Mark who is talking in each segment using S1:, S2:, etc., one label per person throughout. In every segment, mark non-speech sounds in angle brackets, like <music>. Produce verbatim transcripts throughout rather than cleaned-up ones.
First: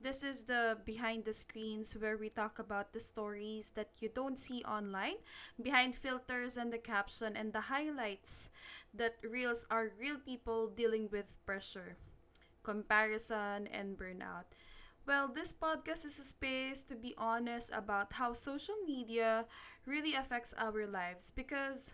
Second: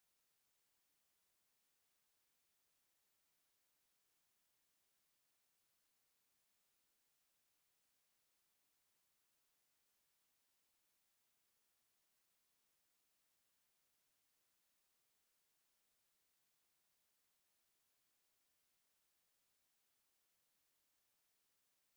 S1: This is the behind the screens where we talk about the stories that you don't see online, behind filters and the caption and the highlights that reels are real people dealing with pressure, comparison and burnout. Well, this podcast is a space to be honest about how social media really affects our lives because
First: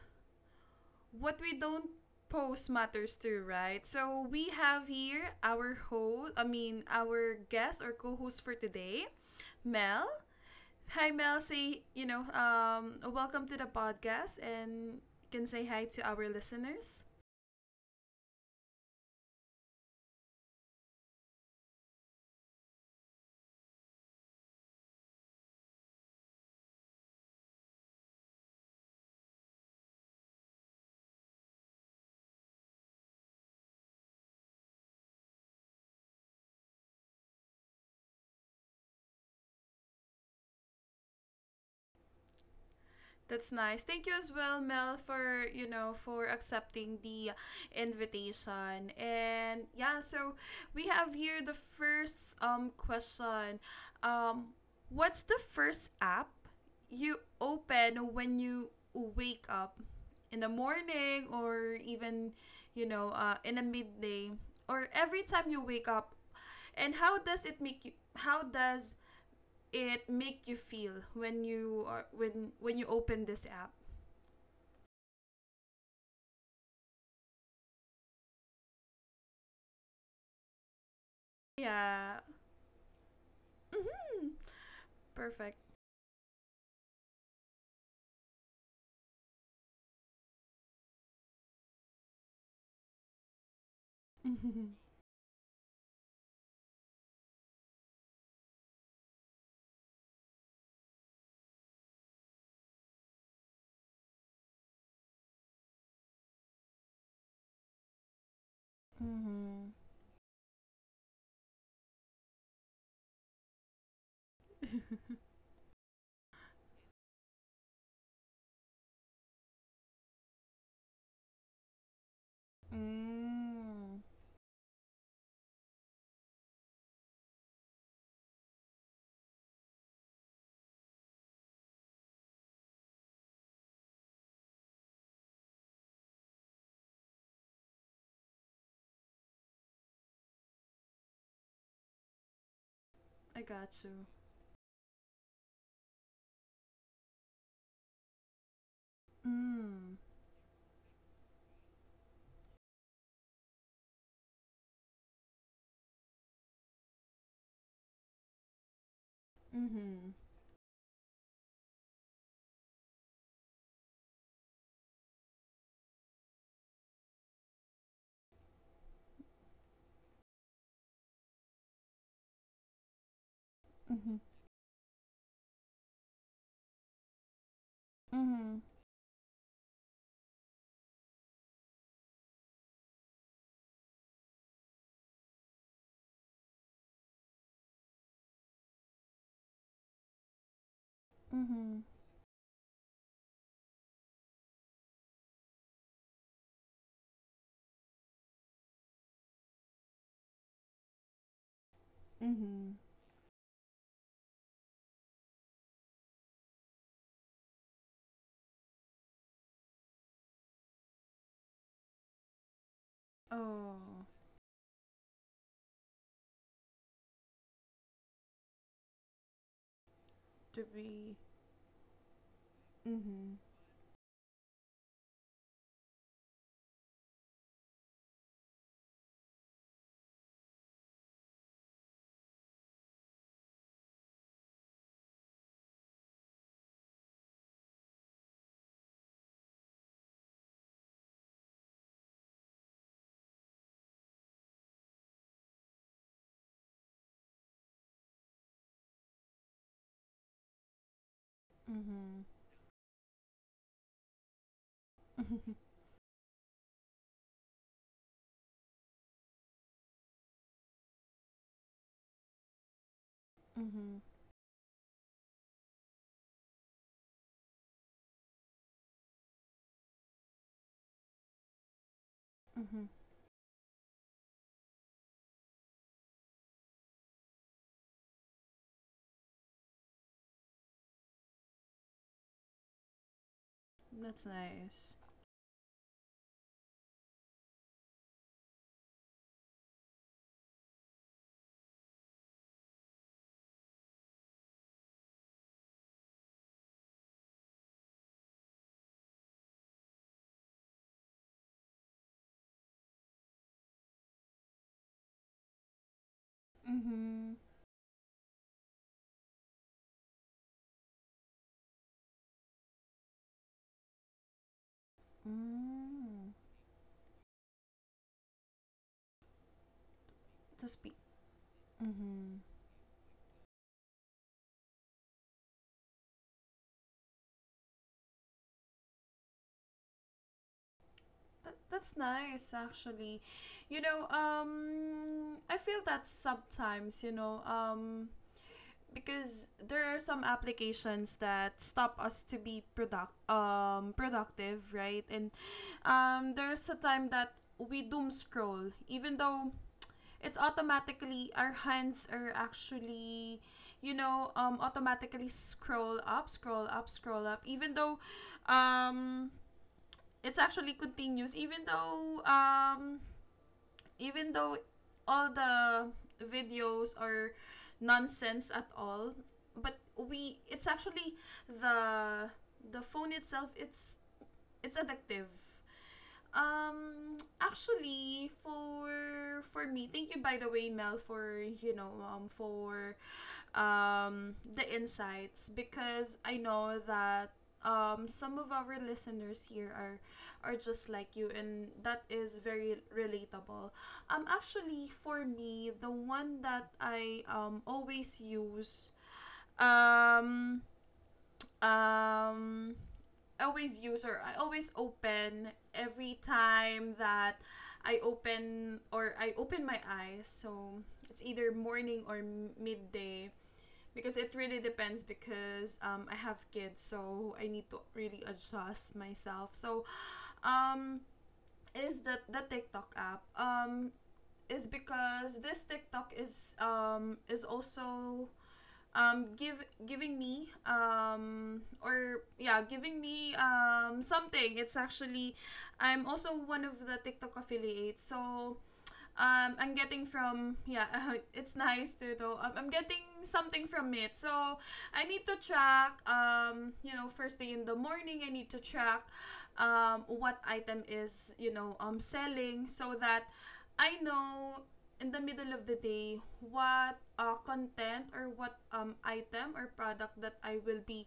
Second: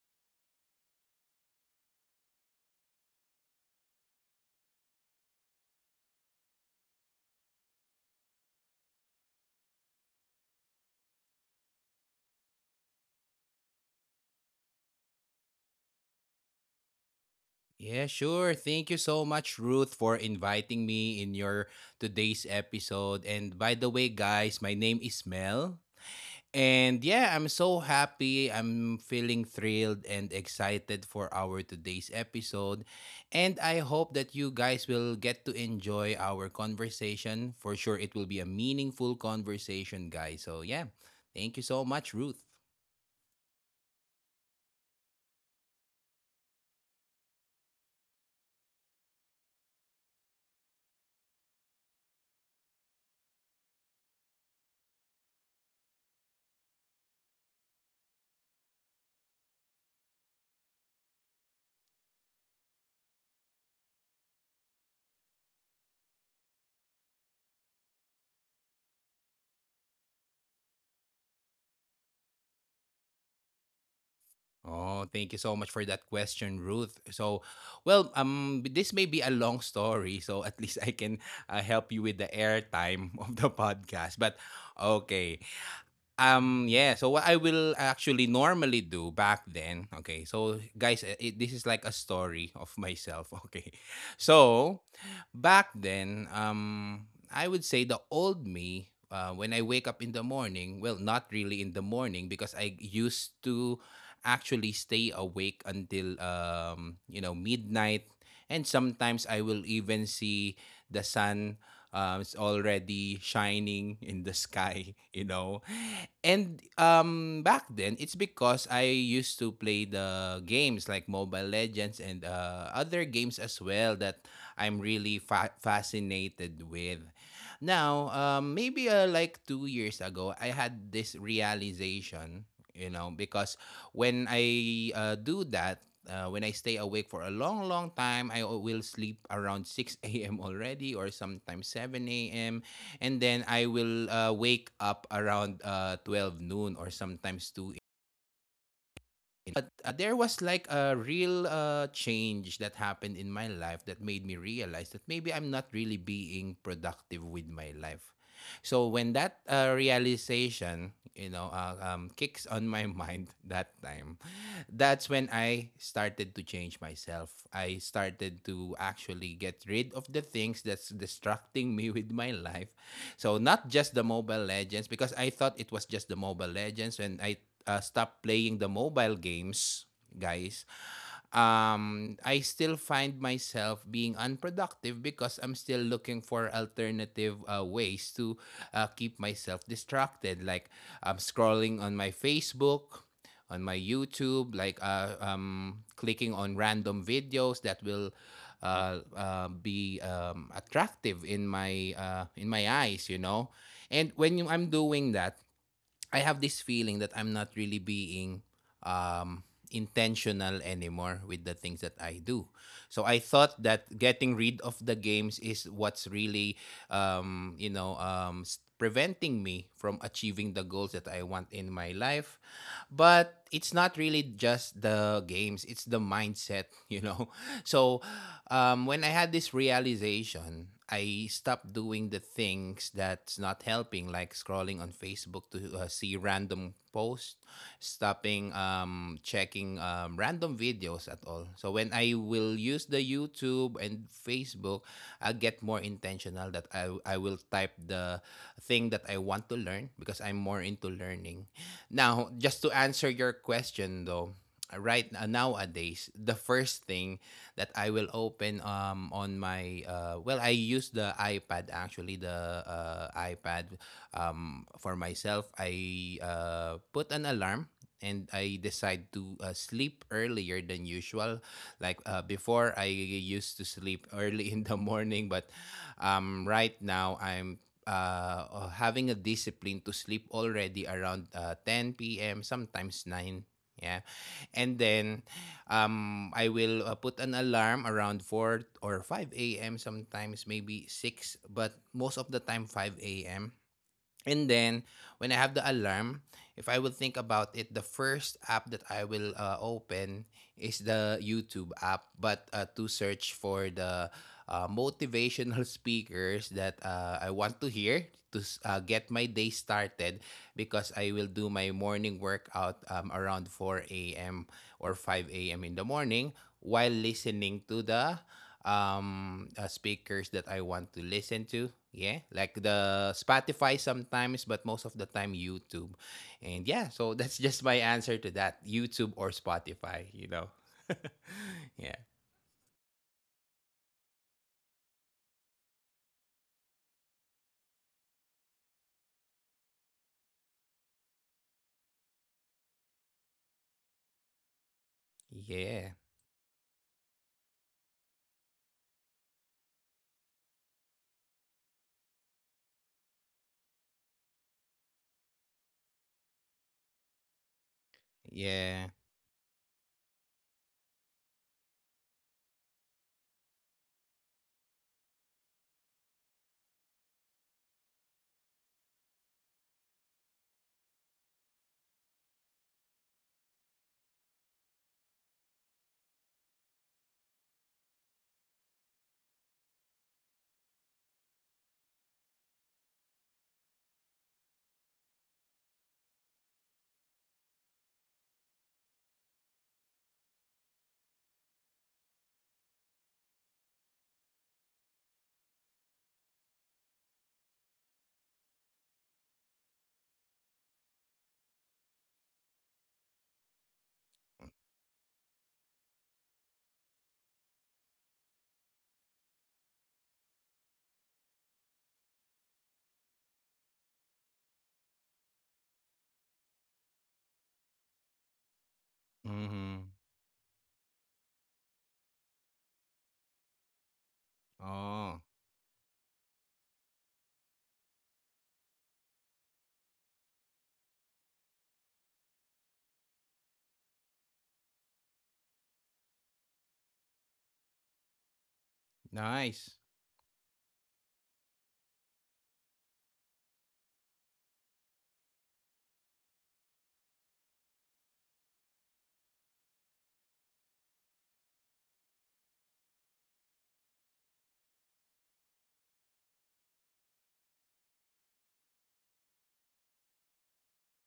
S1: what we don't post matters too, right? So we have here our host, I mean, our guest or co-host for today, Mel. Hi, Mel. Say, you know, um, welcome to the podcast and you can say hi to our listeners.
S2: Yeah, sure. Thank you so much, Ruth, for inviting me in your today's episode. And by the way, guys, my name is Mel. And yeah, I'm so happy. I'm feeling thrilled and excited for our today's episode. And I hope that you guys will get to enjoy our conversation. For sure, it will be a meaningful conversation, guys. So yeah, thank you so much, Ruth.
S1: That's nice. Thank you as well, Mel, for you know for accepting the invitation. And yeah, so we have here the first um question. Um, what's the first app you open when you wake up in the morning or even you know uh, in the midday or every time you wake up? And how does it make you? How does it make you feel when you are when when you open this app?
S2: Oh, thank you so much for that question, Ruth. So, well, um, this may be a long story, so <laughs> at least I can uh, help you
S1: Yeah.
S2: with the airtime <laughs> of the
S1: Hmm.
S2: podcast. But
S1: Perfect.
S2: okay, Um, yeah. So what I will actually normally do back then, okay. So guys, uh, it, this is like a story of myself, <laughs> okay.
S1: Mm-hmm.
S2: So back then, um, I would say the old me, uh, when I wake up in the morning, well, not really in the morning because I used to actually stay awake until um, you know, midnight, and sometimes I
S1: Mm-hmm.
S2: will even see the sun, um, it's already shining in the sky, <laughs> you know. And um, back then, it's because I used to play the games like Mobile Legends and uh,
S1: <laughs>
S2: other games as
S1: Mm.
S2: well that I'm really fa- fascinated with. Now, um, maybe uh, like two years ago, I had this realization, you know, because when I uh, do that, uh, when I stay awake for a long, long time, I o- will sleep around six <laughs> a m already or sometimes seven a m. And
S1: I
S2: then
S1: got
S2: I
S1: you.
S2: will uh, wake up around uh, twelve noon or sometimes two, but
S1: Mm.
S2: uh, there was like a real uh, change that happened in my life that made me realize that maybe I'm not really being productive with my life. So when that uh,
S1: Mm-hmm.
S2: realization, you know, uh, um, kicks on my <laughs> mind that time, that's when I started to change myself. I started to actually get rid of the things that's distracting me with my life. So not just
S1: Mm-hmm.
S2: the Mobile Legends, because I thought it was just the Mobile Legends when I uh, stopped
S1: Mm-hmm.
S2: playing the mobile games, guys. um, I still find myself being unproductive because I'm still looking for alternative uh, ways to uh, keep myself distracted. Like I'm
S1: Mm-hmm.
S2: scrolling on my Facebook, on my YouTube, like uh, um, clicking on random videos that will uh, uh, be um, attractive in my uh, in
S1: Mm-hmm.
S2: my eyes, you know. And when you, I'm doing that, I have this feeling that I'm not really being um, intentional anymore with the things that I do. So I thought
S1: Oh,
S2: that getting rid of the games is what's really, um, you know, um, s- preventing me from
S1: to
S2: achieving the goals
S1: be.
S2: that I want in my life.
S1: Mm-hmm.
S2: But it's not really just the games, it's the mindset, <laughs> you know. So um, when I had this realization, I stopped doing the things that's not helping, like scrolling on Facebook to uh, see random posts, stopping um, checking um, random videos at all. So when I will use the YouTube and Facebook, I get more intentional that I, I will type the thing that I want to learn because I'm more into learning.
S1: Mm-hmm.
S2: Now, just to answer your question though, right uh,
S1: <laughs> Mm-hmm.
S2: nowadays, the first thing that I will open, um on my uh well, I use the iPad, actually, the uh, iPad.
S1: Mm-hmm.
S2: Um for myself, I uh put an alarm and I decide to uh, sleep earlier than usual. Like uh,
S1: Mm-hmm.
S2: before, I used to sleep <laughs> early in the morning, but um right now, I'm uh, uh, having a discipline to sleep already around uh, ten p m, sometimes nine. Yeah.
S1: That's
S2: And
S1: nice.
S2: then, um, I will uh, put an alarm around four or five a m, sometimes, maybe six, but most of the time five a m. And then when I have the alarm, if I will think about it, the first app that I will uh, open is the YouTube app, but uh, to search for the uh, motivational <laughs> speakers that uh,
S1: Mm-hmm.
S2: I want to hear, to s- uh, get my day started, because I will do my morning workout um, around four a m or five a m in the
S1: Mm.
S2: morning, while listening to the um uh, speakers that
S1: To
S2: I
S1: speak.
S2: want to listen to.
S1: Mm-hmm.
S2: Yeah, like the Spotify sometimes, but most of the time YouTube. And yeah, so <laughs> that's just my answer to that. YouTube or Spotify, you know. <laughs>
S1: That, that's
S2: Yeah.
S1: nice, actually. You know, um, I feel that sometimes, you know, um, because there are some applications that stop us to be product um productive, right? And
S2: Yeah.
S1: um, there's a time that we doom scroll, even though it's automatically our hands are actually, you know, um, automatically scroll up, scroll up, scroll up, even though,
S2: Yeah.
S1: um it's actually continues even though um even though all the videos are nonsense at all, but we, it's actually the the phone itself, it's it's addictive. Um, actually, for for me, thank you by the way, Mel, for you know, um, for um the insights, because I know that um some of our listeners here are are just like you, and that is very relatable. Um, actually, for me, the one that I um always use, um um always use, or I always open every time that I open or I open my eyes. So it's either morning or m- midday, because it really depends, because um, I have kids, so I need to really adjust myself. So
S2: Mhm.
S1: um, is the the TikTok app, um, is
S2: Oh,
S1: because this TikTok is, um, is also, um, give giving me, um, or yeah, giving me um, something. It's actually, I'm also one of the TikTok affiliates, so um, I'm
S2: nice.
S1: getting from, yeah, <laughs> it's nice too though. Um, I'm getting something from it. So I need to track, um, you know, first thing in the morning I need to track um what item is, you know, um selling, so that I know in the middle of the day what uh, content or what um, item or product that I will be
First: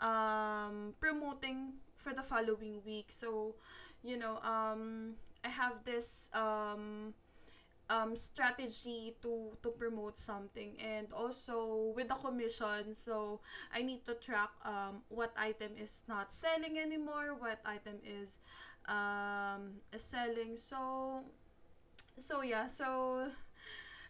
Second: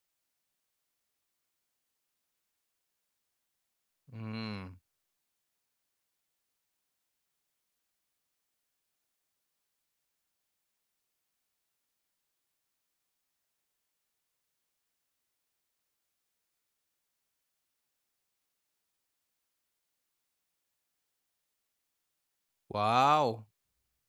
S1: um, promoting for the following week. So, you know,
S2: Mm.
S1: um, I have this um, um strategy to to promote something, and also with the commission, so I need to track um what item is not selling anymore, what item is um is selling. So so yeah so
S2: Wow.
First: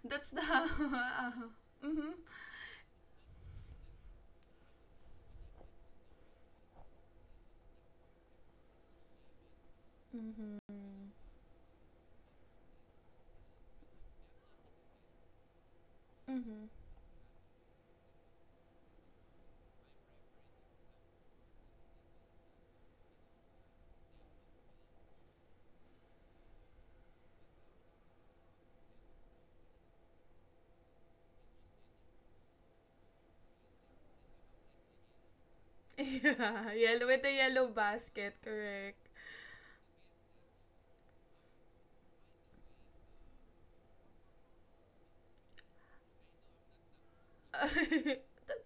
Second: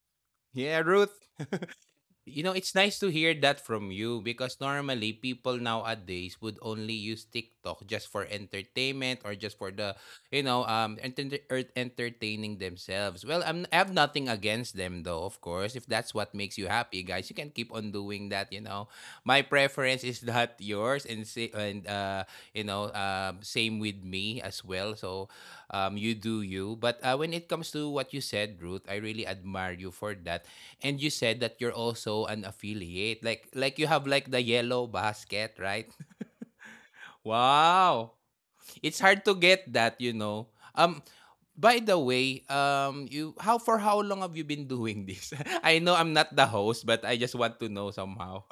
S1: That's the <laughs>
S2: Yeah, Ruth.
S1: uh,
S2: <laughs>
S1: mhm.
S2: You know, it's nice to hear that from you, because normally people nowadays would only use TikTok just for entertainment or just for the, you know, um
S1: Mhm.
S2: enter- er- entertaining themselves. Well, I'm, I have nothing against them though, of course. If that's what makes
S1: Mhm.
S2: you happy, guys, you can keep on doing that, you know. My preference is not yours, and say, and uh, you know, uh, same with me as well. So, um you do you. But uh, when it comes to what you said, Ruth, I really admire you for that, and you said that you're also an affiliate. Like like you have like the yellow basket,
S1: <laughs>
S2: right? <laughs>
S1: Yeah, yellow, with the yellow
S2: Wow.
S1: basket, correct.
S2: It's hard to get that, you know. Um by the way, um you how for how long have you been doing this? <laughs> I know I'm not the host, but I just want to know
S1: <laughs>
S2: somehow.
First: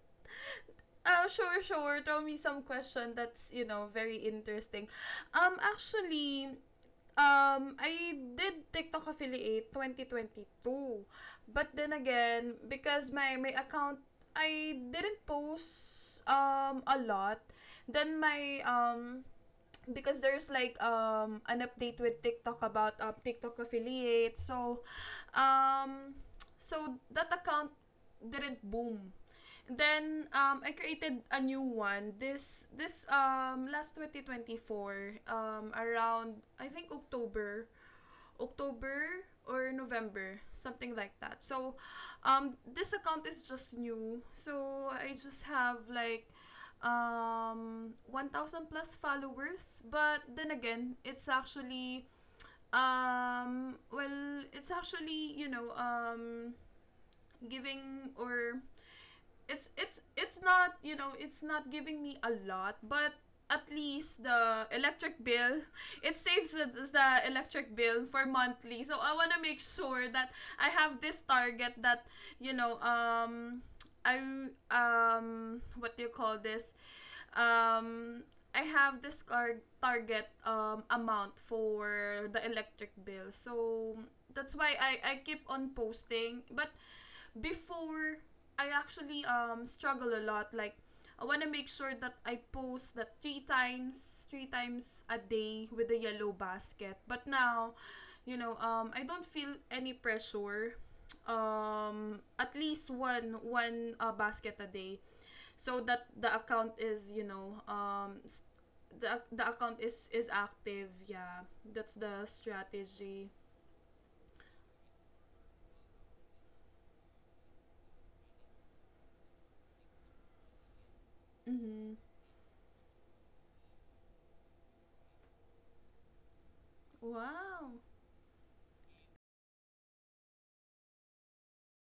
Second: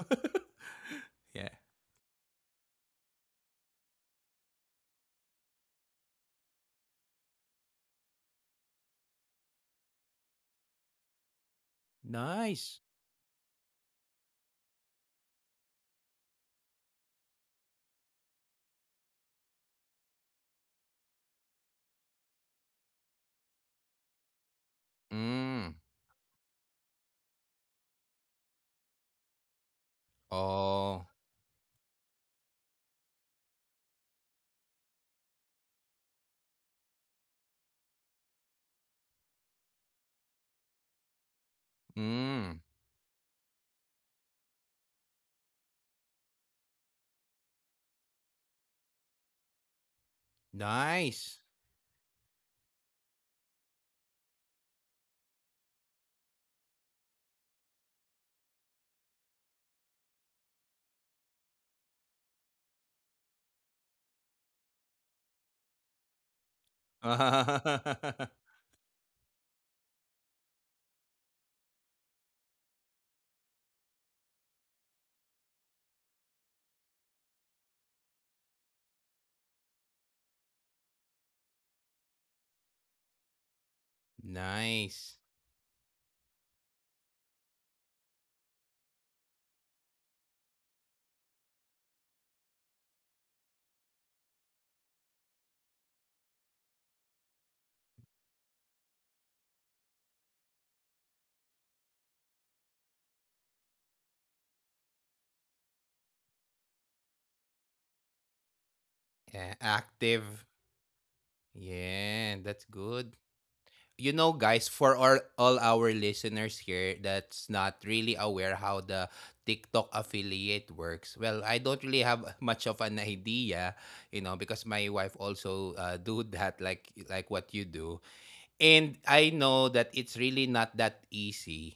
S1: Ah,
S2: <laughs> Yeah.
S1: sure, sure. Throw me some question that's, you know, very interesting. Um, actually, Um, I did TikTok affiliate twenty twenty two. But then again,
S2: Nice.
S1: because my my account, I didn't post um a lot, then my, um because there's like um an update with TikTok about uh, TikTok affiliate. So
S2: Mm.
S1: um so that account didn't boom. Then um I
S2: Oh.
S1: created a new one, this this um last twenty twenty four, um around I think October, October or November, something like that. So, um,
S2: Mm.
S1: this account is just new. So, I just have like um one thousand plus followers, but then again, it's
S2: Nice.
S1: actually, um well, it's actually, you know, um giving, or it's it's it's not, you know it's not giving me a lot, but at least the electric bill, <laughs> it saves the, the electric bill for
S2: <laughs>
S1: monthly. So I want to make sure that I have this target, that you know um I, um what do you call this, um I have this car- target um amount for the electric bill. So that's why i
S2: Nice.
S1: i keep on posting. But before, I actually um struggle a lot. Like, I wanna make sure that I post that three times, three times a day with the yellow basket. But now, you know, um, I don't feel any pressure. Um, at least one one uh, basket a day, so that the account is, you know um s- the
S2: Yeah,
S1: the account is is
S2: active.
S1: active. Yeah, that's the
S2: Yeah, that's good.
S1: strategy.
S2: You know, guys, for all, all our listeners here that's not really aware how the TikTok affiliate works, well, I don't
S1: Mm-hmm.
S2: really have <laughs> much of an idea, you know, because my wife also uh, do that, like like what you
S1: Wow.
S2: do. And I know that it's really not that easy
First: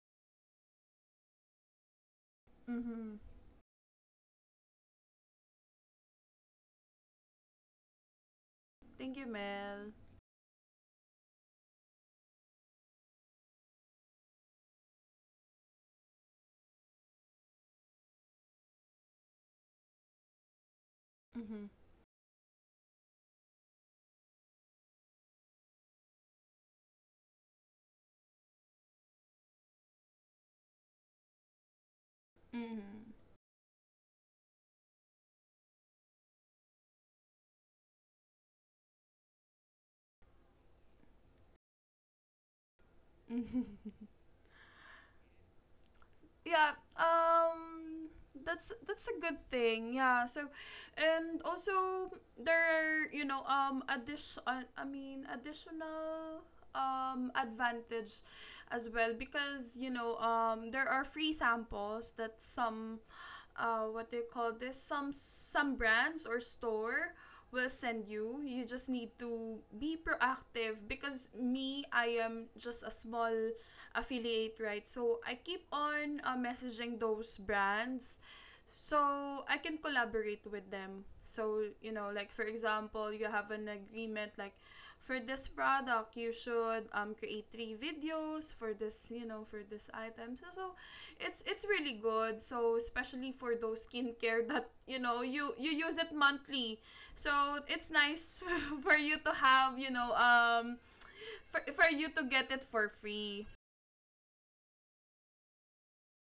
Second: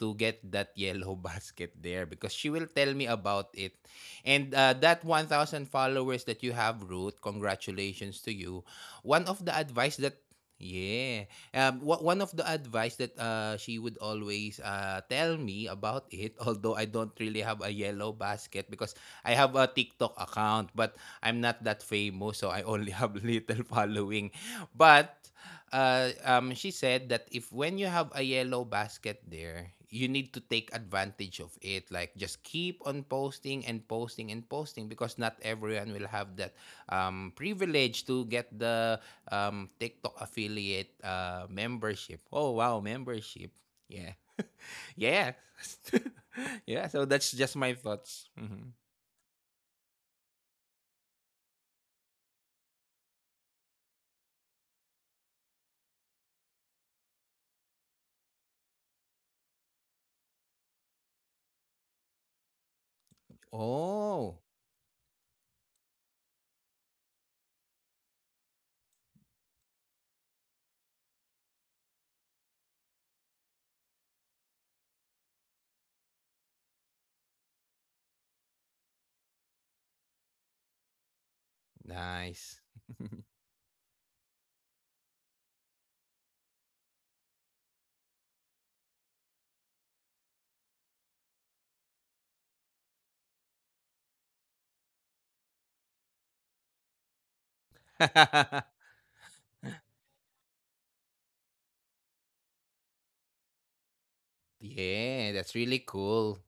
S2: to get that <laughs> yellow basket there, because she will tell me
S1: Mm-hmm.
S2: about it. And uh, that one thousand followers that you have, Ruth, congratulations to you.
S1: Thank you,
S2: One of the
S1: Mel.
S2: advice that, yeah. Um, wha- one of the advice that uh, she would always uh, tell me about it, <laughs> although I don't really have a yellow basket, because I have a TikTok account, but I'm not
S1: Mm-hmm.
S2: that famous, so I only have <laughs> little following. But uh, um, she said that if when you have a yellow basket there, you need to take advantage of it, like just keep on
S1: Mm-hmm.
S2: posting and posting and posting, because not everyone will have that um, privilege to get the um, TikTok affiliate uh, membership. Oh, wow, membership. Yeah. <laughs> Yeah. <laughs>
S1: Yeah.
S2: Yeah, so that's just my
S1: Um.
S2: thoughts. Mhm.
S1: That's that's a good thing. Yeah. So, and also, there are, you know um addition I mean additional um advantage as well, because you know um there are free samples that some, uh what they
S2: Oh,
S1: call this some some brands or store will send you. You just need to be proactive, because me, I am just a small affiliate, right? So I keep on uh, messaging those brands so I can collaborate with them. So, you know, like for
S2: nice.
S1: example, you have an agreement, like for this product you should um create three videos for this, you know, for this item. So, so it's it's really good. So especially for those skincare <laughs> that, you know, you you use it monthly. So it's nice
S2: <laughs>
S1: <laughs> for you to have, you know, um, for, for you to get it for free.
S2: Yeah, that's really cool,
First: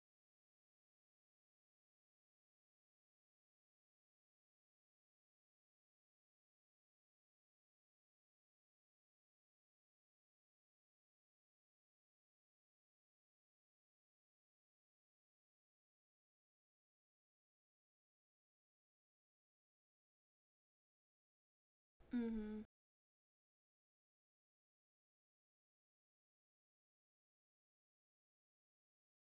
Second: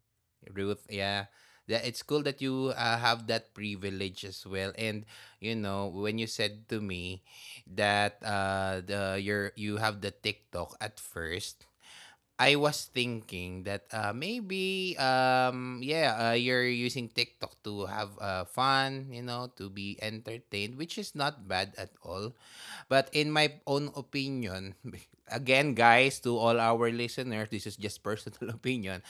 S2: Ruth. Yeah, that it's cool that you uh, have that privilege as well. And you know, when you said to me that uh, the your you have the TikTok at first, I was thinking that uh, maybe um yeah uh, you're using TikTok to have uh, fun, you know, to be entertained, which is not bad at all,
S1: Mm-hmm.
S2: but in my own opinion, <laughs> again, guys, to all our listeners, this is just personal <laughs> opinion,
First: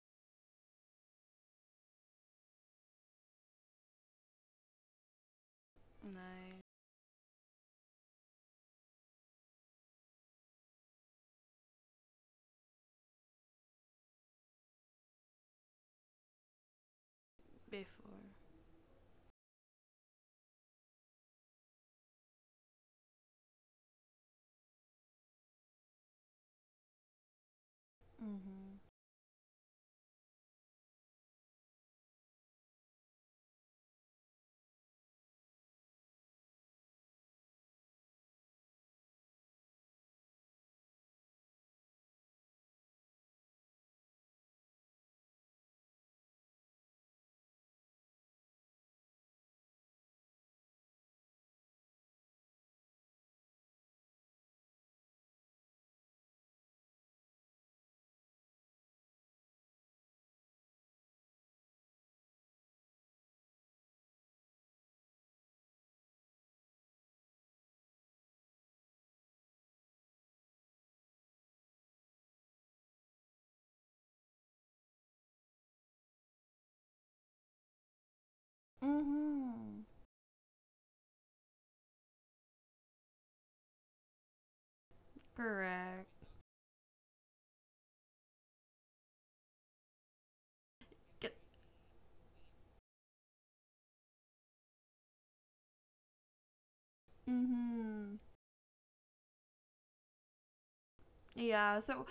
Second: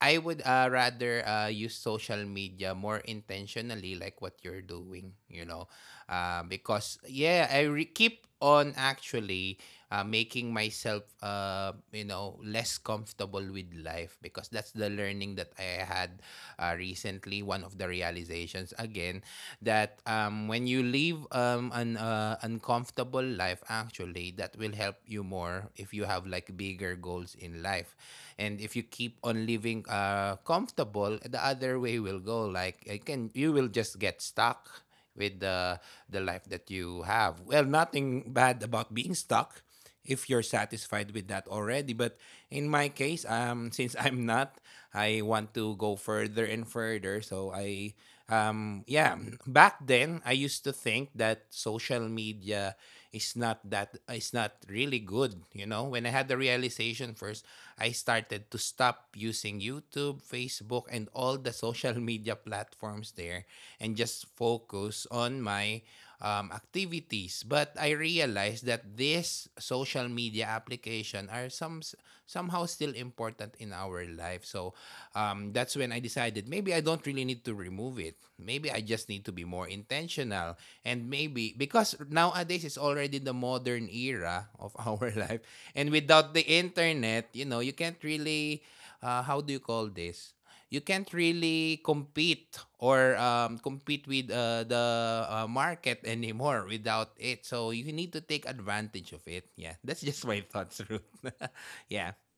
S2: I would uh, rather uh, use social media more intentionally, like what you're doing, you know. Uh,
S1: Nice.
S2: because yeah, I re- keep on actually uh, making myself uh, you know, less comfortable with life, because that's the learning that I had uh, recently, one of the
S1: Before.
S2: realizations again, that um, when you live um, an uh, uncomfortable life, actually that will help you more if you have like bigger goals in life. And if
S1: Mm-hmm.
S2: you keep on living uh, comfortable, the other way will go, like I can, you will just get stuck with the the life that you have. Well, nothing bad about being stuck if you're satisfied with that already. But in my case, um, <laughs> since I'm not, I want to go further and further. So I, um, yeah, back then I used to think that social media is not that, is not really good, you know. When I had the realization first, I started to stop using YouTube, Facebook, and all the <laughs> social media platforms there, and just focus on my um, activities. But I realized that these social media application are some, somehow still important in our life. So um, that's when I decided maybe I don't really need to remove it. Maybe I just need to be
S1: Mm-hmm.
S2: more intentional. And maybe because nowadays it's already the modern era of <laughs> our life. And
S1: Correct.
S2: without the internet, you know, you can't really, uh, how do you call this? You can't
S1: Get-
S2: really compete, or um, compete with uh, the uh, market anymore without it. So you need to
S1: Mm-hmm.
S2: take advantage of it. Yeah, <laughs> that's just my thoughts, Ruth. <laughs>
S1: Yeah,
S2: Yeah.
S1: so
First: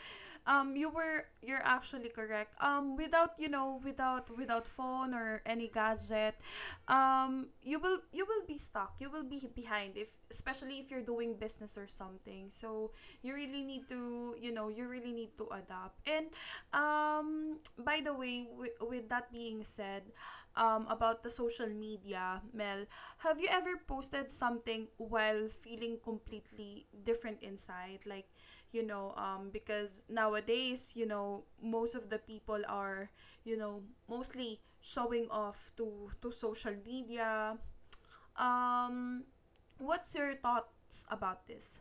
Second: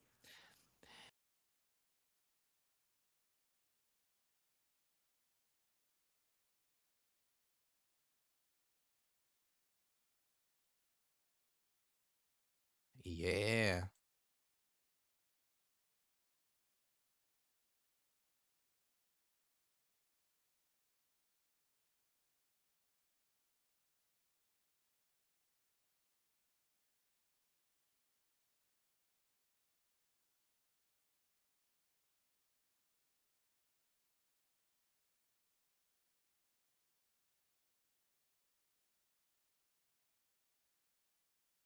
S1: um you were, you're actually correct. Um without, you know, without without phone or any gadget, um you will, you will be stuck. You will be behind, if especially if you're doing business or something. So you really need
S2: Yeah.
S1: to, you know, you really need to adapt. And um by the way, wi- with that being said, um about the social media, Mel, have you ever posted something while feeling completely different inside? Like, you know um because nowadays, you know most of the people are, you know mostly showing off to to social media, um what's your thoughts about this?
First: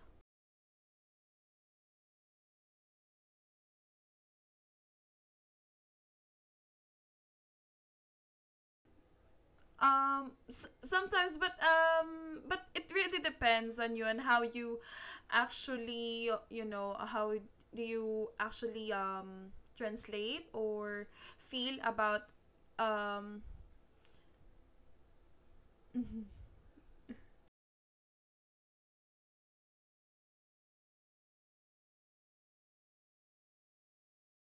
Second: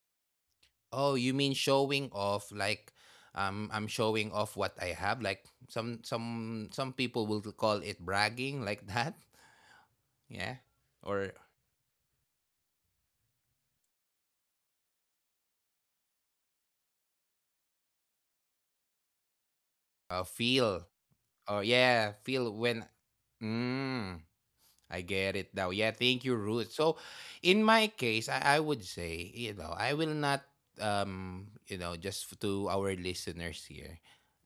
S2: Oh, you mean showing off, like um I'm showing off what I have, like some some some people will call it bragging, like that. <laughs>
S1: um
S2: Yeah.
S1: s-
S2: Or
S1: Sometimes, but um but it really depends on you, and how you actually, you know, how do you actually, um
S2: uh,
S1: translate,
S2: feel.
S1: or feel
S2: Oh
S1: about,
S2: yeah, feel when
S1: um
S2: mm, I get it now. Yeah,
S1: <laughs>
S2: thank
S1: mhm.
S2: you, Ruth. So, in my case, I, I would say, you know, I will not, um, you know, just f- to our listeners here,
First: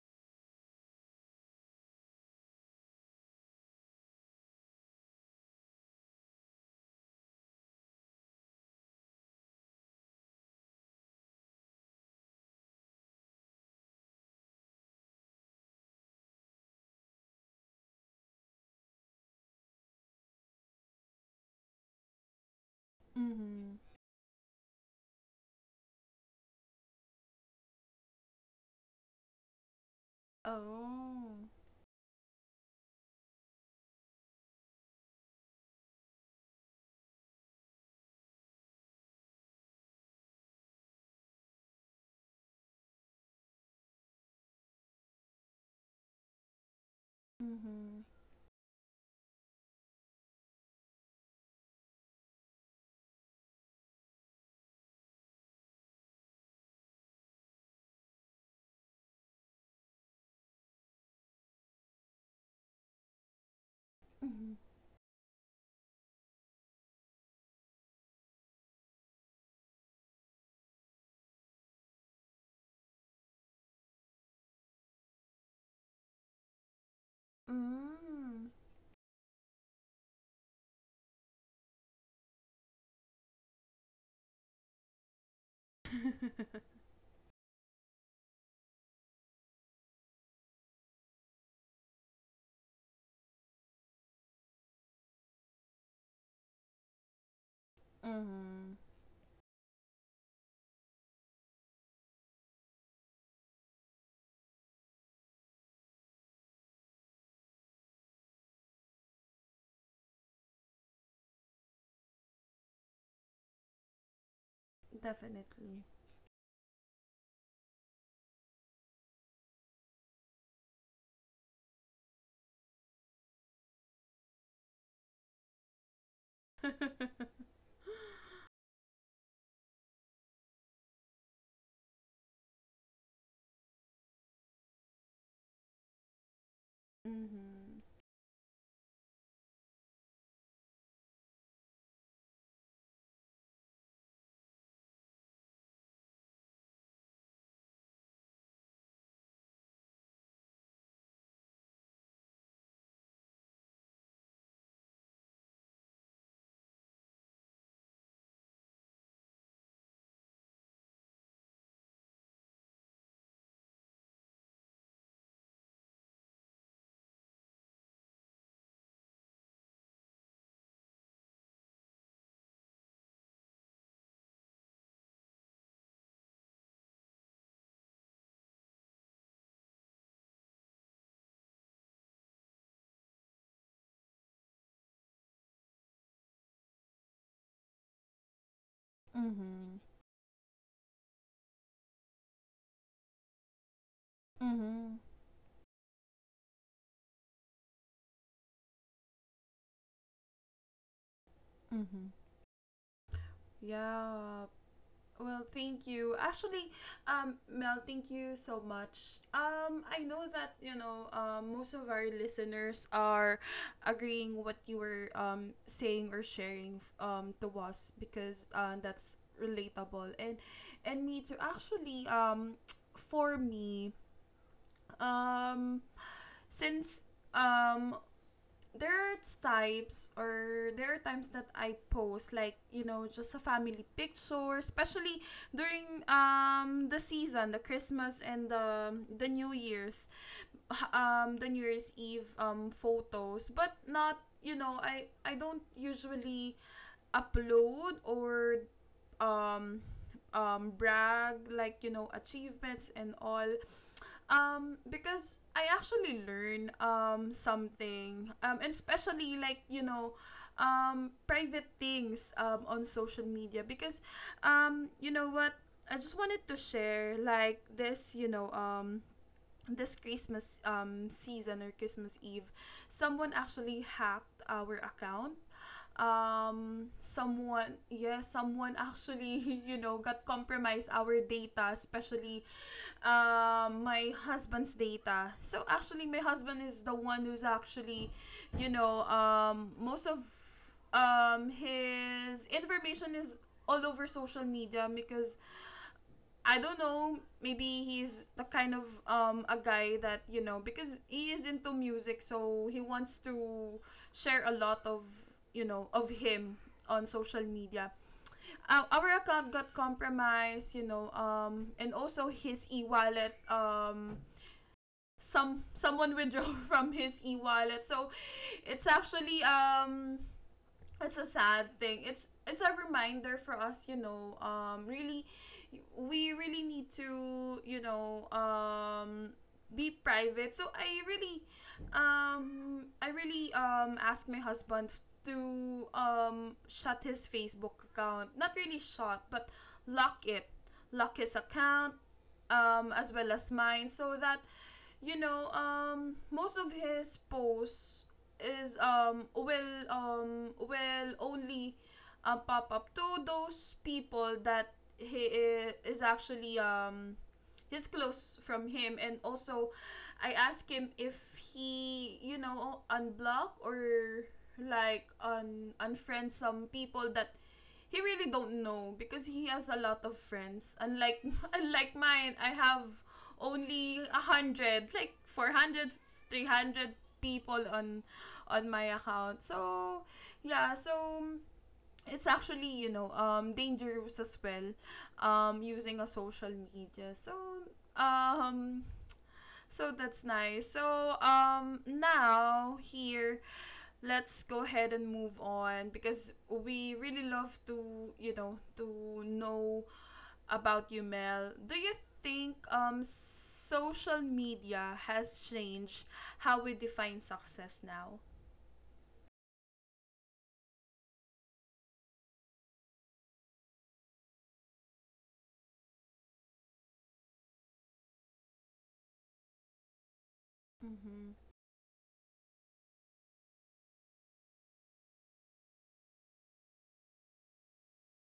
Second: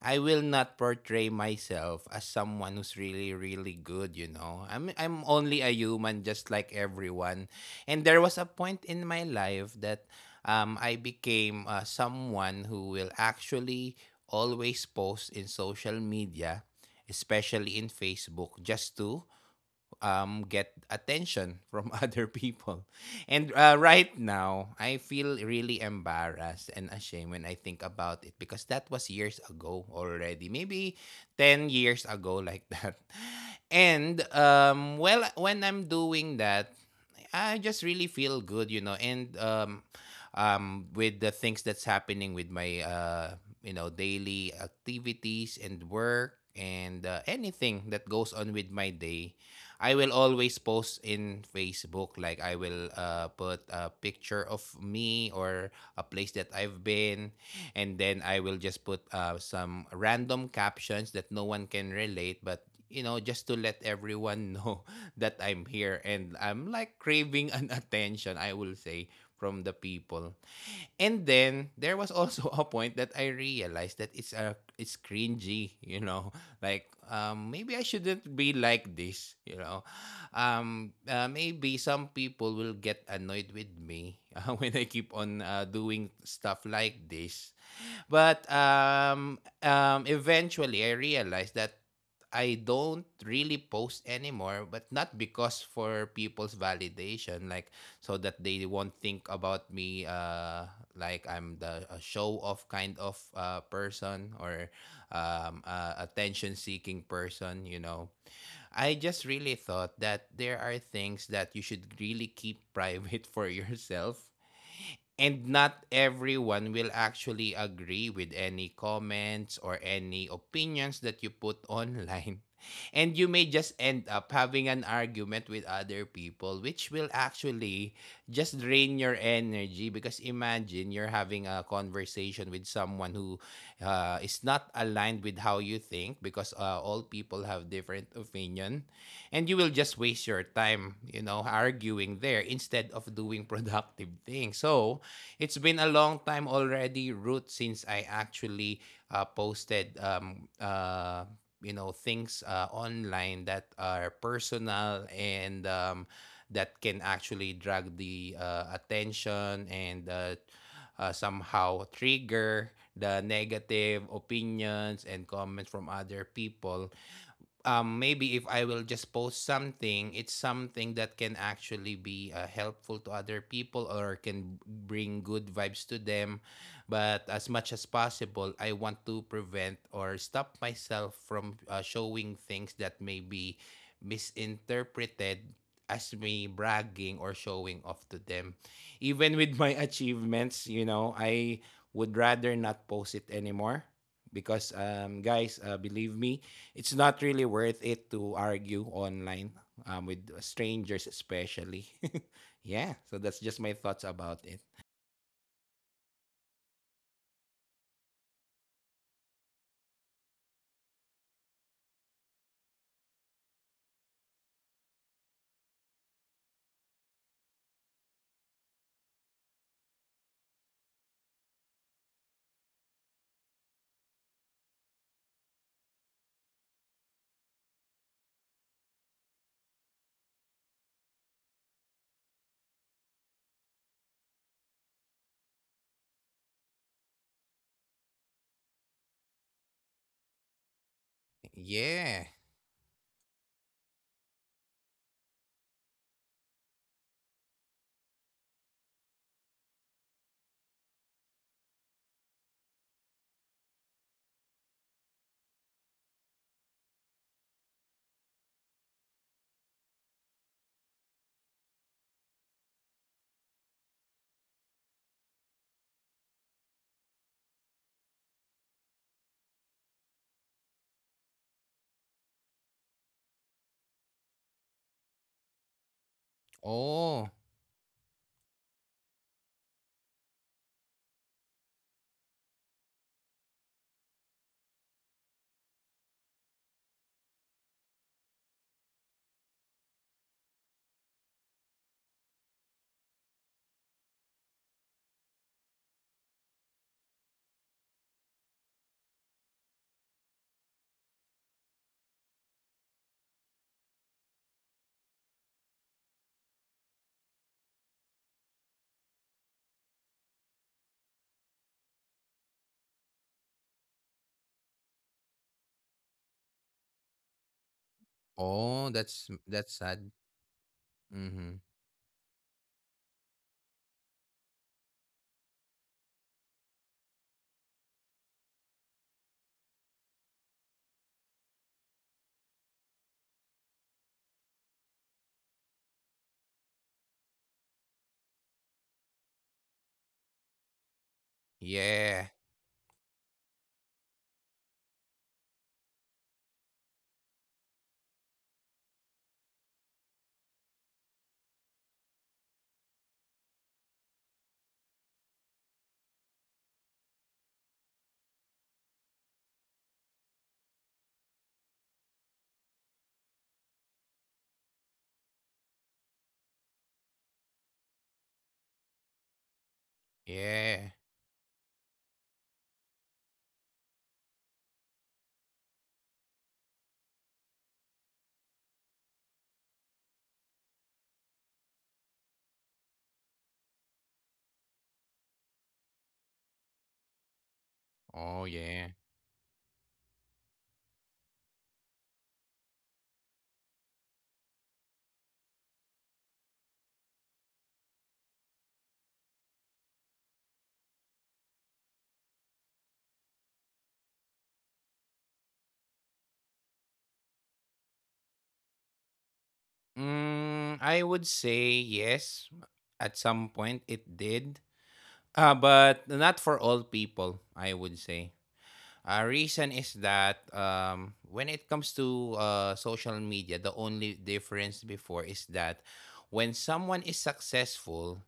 S2: I will not portray myself as someone who's really, really good. You know, I'm I'm only a human, just like everyone. And there was a point in my life that, um, I became uh, someone who will actually always post in social media, especially in Facebook, just to um, get attention from <laughs> other people. And uh,
S1: Mhm.
S2: right now, I feel really embarrassed and ashamed when I think about it because that was years ago already, maybe
S1: Oh.
S2: ten years ago, like that. <laughs> And um, well, when I'm doing that, I just really feel good, you know, and um, um, with the things that's happening with my, uh, you know, daily activities and work and uh, anything
S1: Mhm.
S2: that goes on with my day, I will always post in Facebook. Like I will uh, put a picture of me or a place that I've been, and then I will just put uh, some random captions that no one can relate, but you know, just to let
S1: Mhm.
S2: everyone know <laughs> that I'm here and I'm like craving an attention, I will say, from the people. And then there was also a point that I realized that it's a it's cringy, you know. Like um, maybe I shouldn't
S1: Mm.
S2: be like this, you know. Um, uh, maybe some people will get annoyed with me <laughs> uh, when I keep on uh, doing stuff
S1: <laughs>
S2: like this. But um, um, eventually, I realized that I don't really post anymore, but not because for people's validation, like so that
S1: Mhm.
S2: they won't think about me, uh, like I'm the a show off kind of uh, person or um, uh, attention seeking person, you know. I just really thought that there are things that you should really keep private <laughs> for yourself. And
S1: Definitely.
S2: not everyone will actually agree with any comments or any opinions that you put online. <laughs> And you may just end up having an argument with other people, which will
S1: <laughs>
S2: actually just drain your energy. Because imagine you're having a conversation with someone who uh, is not aligned with how you think, because uh, all people
S1: Mhm.
S2: have different opinion, and you will just waste your time, you know, arguing there instead of doing <laughs> productive things. So it's been a long time already, Ruth, since I actually uh, posted um uh you know things uh, online that are personal and um that can actually drag the uh, attention and uh, uh, somehow trigger the negative opinions and comments from other people. Um, maybe if I will just post something, it's something that can actually be uh, helpful to other people or can bring good vibes to them. But as much as possible, I want to prevent or stop myself from uh, showing things that may be misinterpreted as me bragging or showing off to them. Even with
S1: Mhm.
S2: my <laughs> achievements, you know, I would rather not post it anymore because
S1: Mhm.
S2: um guys, uh, believe me, it's not really worth it to argue online, um, with strangers especially.
S1: Mhm.
S2: <laughs> Yeah, so that's just my thoughts
S1: Yeah.
S2: about it.
S1: Well, thank you. Actually, um, Mel, thank you so much. Um, I know that, you know um, most of our listeners are agreeing what you were, um, saying or sharing, um, to us, because uh, that's relatable. and and me too. Actually, um, for me, um, since um there are types, or there are times that I post like, you know, just a family picture, especially during um the season, the Christmas and the the New Year's, h- um the New Year's Eve
S2: Yeah.
S1: um photos, but not, you know I I don't usually upload or um um brag, like, you know, achievements and all, um because I actually learn um something, um and especially, like, you know um private things um on social media. Because, um you know what, I just wanted to share, like, this you know um this Christmas, um, season, or Christmas Eve, someone actually hacked our account. Um,
S2: Oh.
S1: someone, yeah, someone actually, <laughs> you know, got compromised our data, especially um, my husband's data. So actually, my husband is the one who's actually, you know, um, most of um, his information is all over social media, because I don't know, maybe he's the kind of um a guy that, you know, because he is into music, so he wants to share a lot of, you know, of him on social media. Our, our account got compromised, you know, um and also his e-wallet, um some someone withdrew <laughs> from his e-wallet. So
S2: Oh
S1: it's
S2: that's
S1: actually,
S2: that's sad.
S1: um it's a
S2: Mm-hmm.
S1: sad thing. It's it's a reminder for us, you know. Um, really, we really need to, you know, um, be private. So I really, um, I really um asked my husband to um shut his Facebook account. Not really shut, but lock it, lock his account,
S2: Yeah.
S1: um, as well as mine, so that you know um, most of his posts is um, will um, will only uh, pop up to those people that he i- is actually um, his clothes from him. And also I asked him if he you know unblock or like un unfriend some people that he really don't know because he has a lot of friends
S2: Yeah.
S1: unlike <laughs> unlike mine. I have only a hundred, like four hundred, three hundred people on on my account, so yeah. So it's actually you know um dangerous as well, um using a social media. So
S2: Oh yeah.
S1: um so that's nice. So um now here, let's go ahead and move on because we really love to, you know to know about you, Mel. Do you think um social media has changed how we define success now?
S2: mm, I would say yes, at some point it did, uh, but not for all people. I would say a reason is that um,
S1: Mm-hmm.
S2: when it comes to uh, social media, the only difference before is that when someone is successful,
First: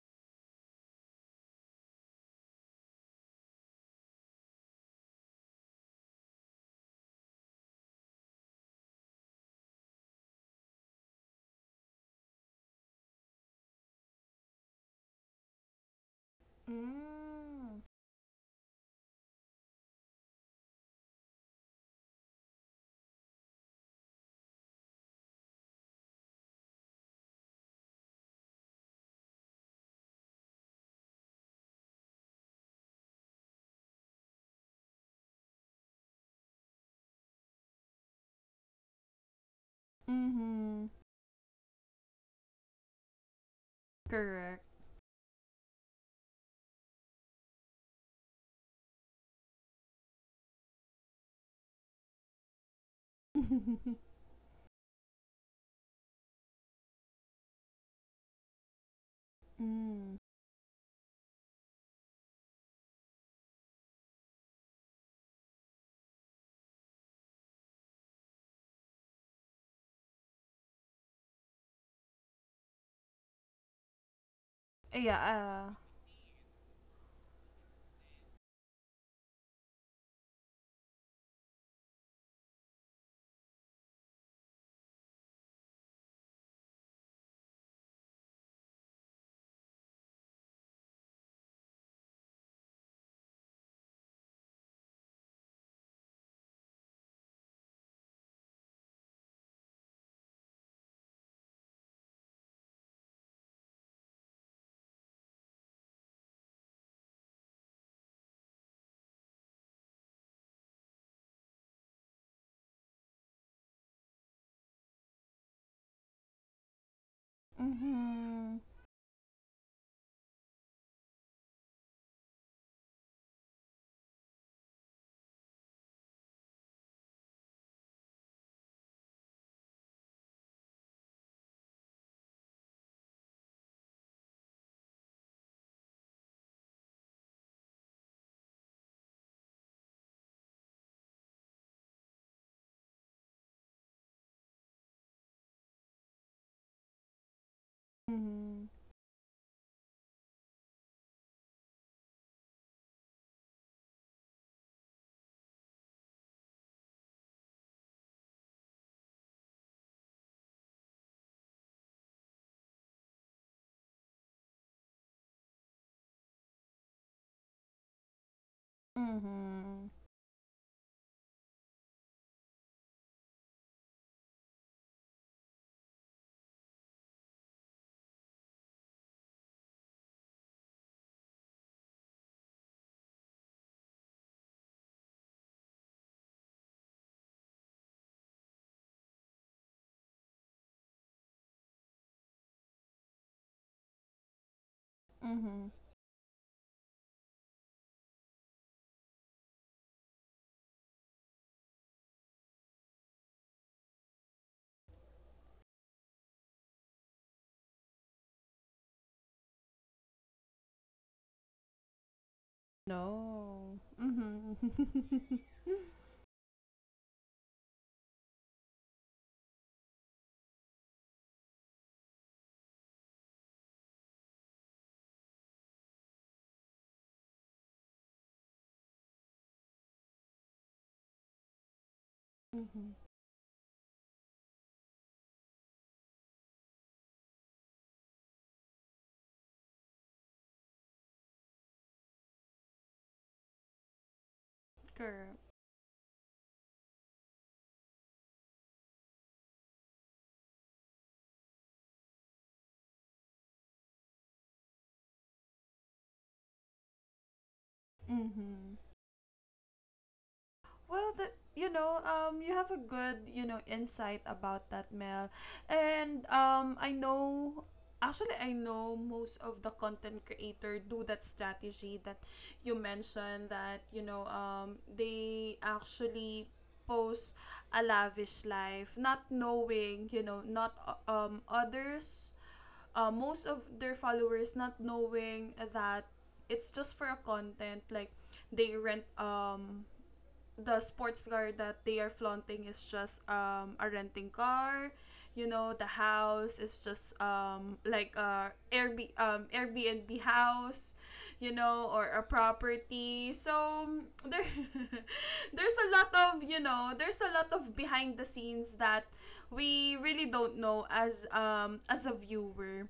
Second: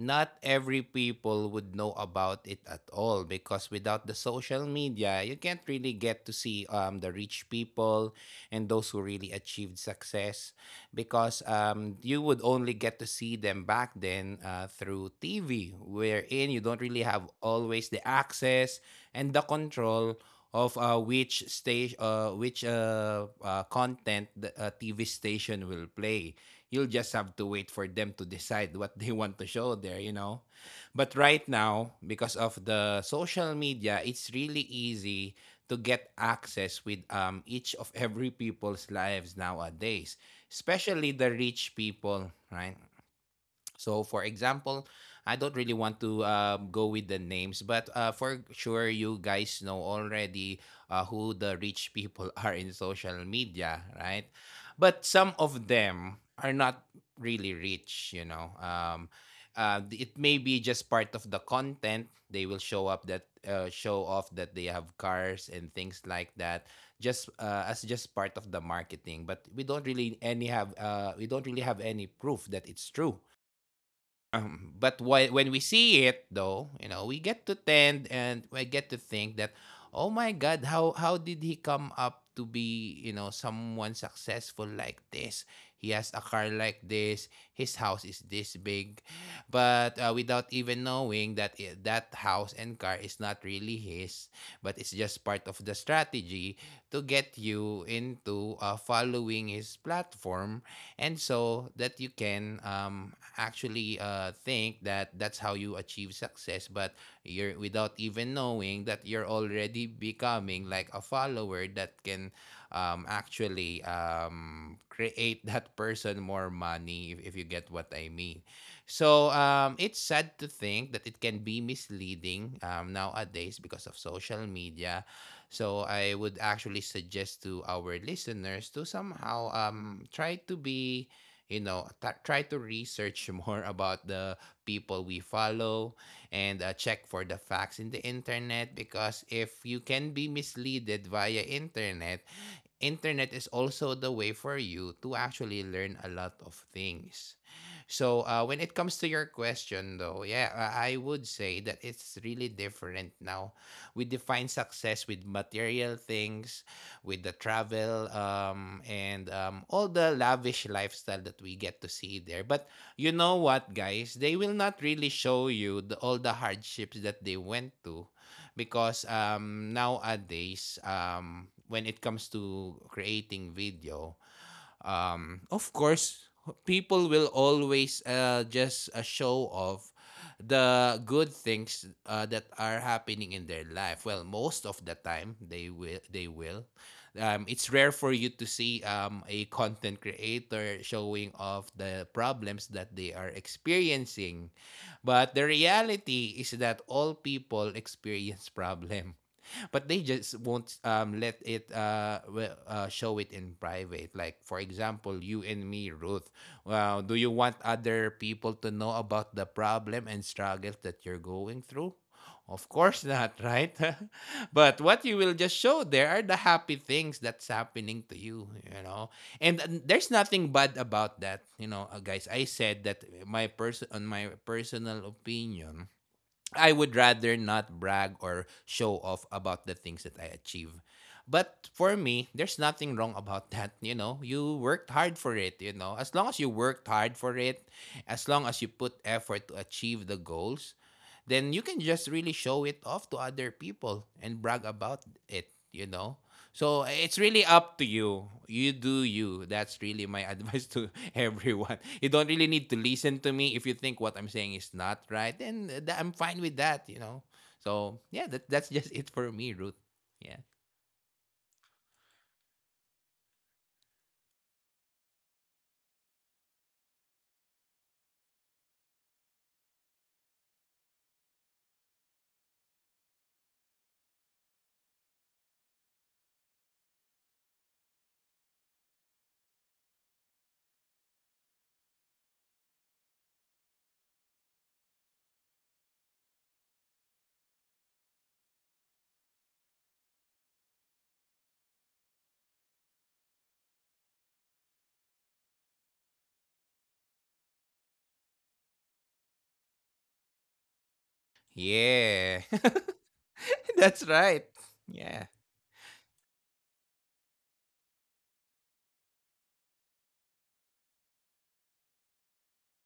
S2: not every people would know about it at all because without the social media, you can't really get to see um, the rich people and those who really achieved success. Because um, you would only get to see them back then uh, through T V, wherein you don't really have
S1: Mm.
S2: always the access and the control of uh, which stage, uh, which uh, uh, content the uh, T V station will play. You'll just have to wait for them to decide what they <laughs> want to show there, you know. But right now, because of the social media, it's really easy to get access with um, each of every people's lives nowadays,
S1: Mm-hmm.
S2: especially the rich people, right? So, for
S1: Correct.
S2: example, I don't really want to um, go with the names, but uh, for sure, you guys know already uh, who the rich people <laughs> are in social
S1: <laughs>
S2: media,
S1: Mm.
S2: right? But some of them are not really rich, you know. Um, uh, th- it may be just part of the content. They will show up that uh, show off that they have cars and things like that, just uh, as just part of the marketing. But we don't really any have uh, we don't really have any proof that it's true. Um, but
S1: Yeah.
S2: whi- when we
S1: Uh,
S2: see it, though, you know, we get to tend and we get to think that, oh my God, how how did he come up to be, you know, someone successful like this? He has a car like this. His house is this big, but uh, without even knowing that i- that house and car is not really his, but it's just part of the strategy to get you into uh, following his platform, and so that you can um, actually uh, think that that's how you achieve success, but you're without even knowing that you're already becoming like a follower that can um, actually um, create <laughs> that person more money, if, if you get what I mean.
S1: mm-hmm.
S2: So um, it's sad to think that it can be misleading um, nowadays because of social media. So I would actually suggest to our listeners to somehow um try to be, you know, t- try to research <laughs> more about the people we follow and uh, check for the facts in the internet. Because if you can be misleaded via internet, internet is also the way for you to actually learn a lot of things. So uh,
S1: Mm-hmm.
S2: when it comes to your question, though, yeah, I I would say that it's really different now. We define success with material things, with the travel, um, and um, all the lavish lifestyle that we get to see there. But you know what, guys? They will not really show you the, all the hardships that they went to because um,
S1: Mm-hmm.
S2: nowadays um, when it comes to creating video, um, of course, people will always uh, just uh, show off the good things uh, that are happening in their life. Well, most of the time they will they will. Um, it's rare for you to see um, a content creator showing off the problems that they are experiencing. But the
S1: Mm-hmm.
S2: reality is that all people experience <laughs> problem. But they just won't um, let it uh, well, uh, show it in private. Like for example, you and me, Ruth. Well, do you want other people to know about the problem and struggles that you're going through? Of course not,
S1: No.
S2: right? <laughs> But what you
S1: Mm-hmm.
S2: will
S1: <laughs>
S2: just show there are the happy things that's happening to you, you know. And, and there's nothing bad about that, you know, uh, guys. I said that my person on my personal opinion, I would rather not brag or show off about the things that I achieve. But for me, there's
S1: Mm-hmm.
S2: nothing wrong about <laughs> that. You know, you worked hard for it. You know, as long as you worked hard for it, as long as you put effort to achieve the goals, then you can just really show it off to other people and brag about
S1: Correct.
S2: it, you know? So it's really up to you. You do you. That's really my <laughs> advice to everyone. You don't really need to listen to me. If you think what I'm saying is not right, then th- I'm fine with that, you know? So yeah, that, that's
S1: Mm-hmm.
S2: just it for me, Ruth. Yeah.
S1: Well, that, you know, um, you have a good, you know insight about that, Mel. And um, I know. Actually, I know most of the content creator do that strategy that you mentioned. That, you know, um, they actually post a lavish life, not knowing, you know, not, uh, um others, uh, most of their followers not knowing that it's just for a content. Like they rent, um the sports car that they are flaunting is just, um, a renting car. You know, the house is just, um, like a Airb- um, Airbnb house, you know, or a
S2: Yeah. <laughs>
S1: property. So um,
S2: That's
S1: there,
S2: right. Yeah.
S1: <laughs> there's a lot of, you know, there's a lot of behind the scenes that we really don't know as, um, as a viewer.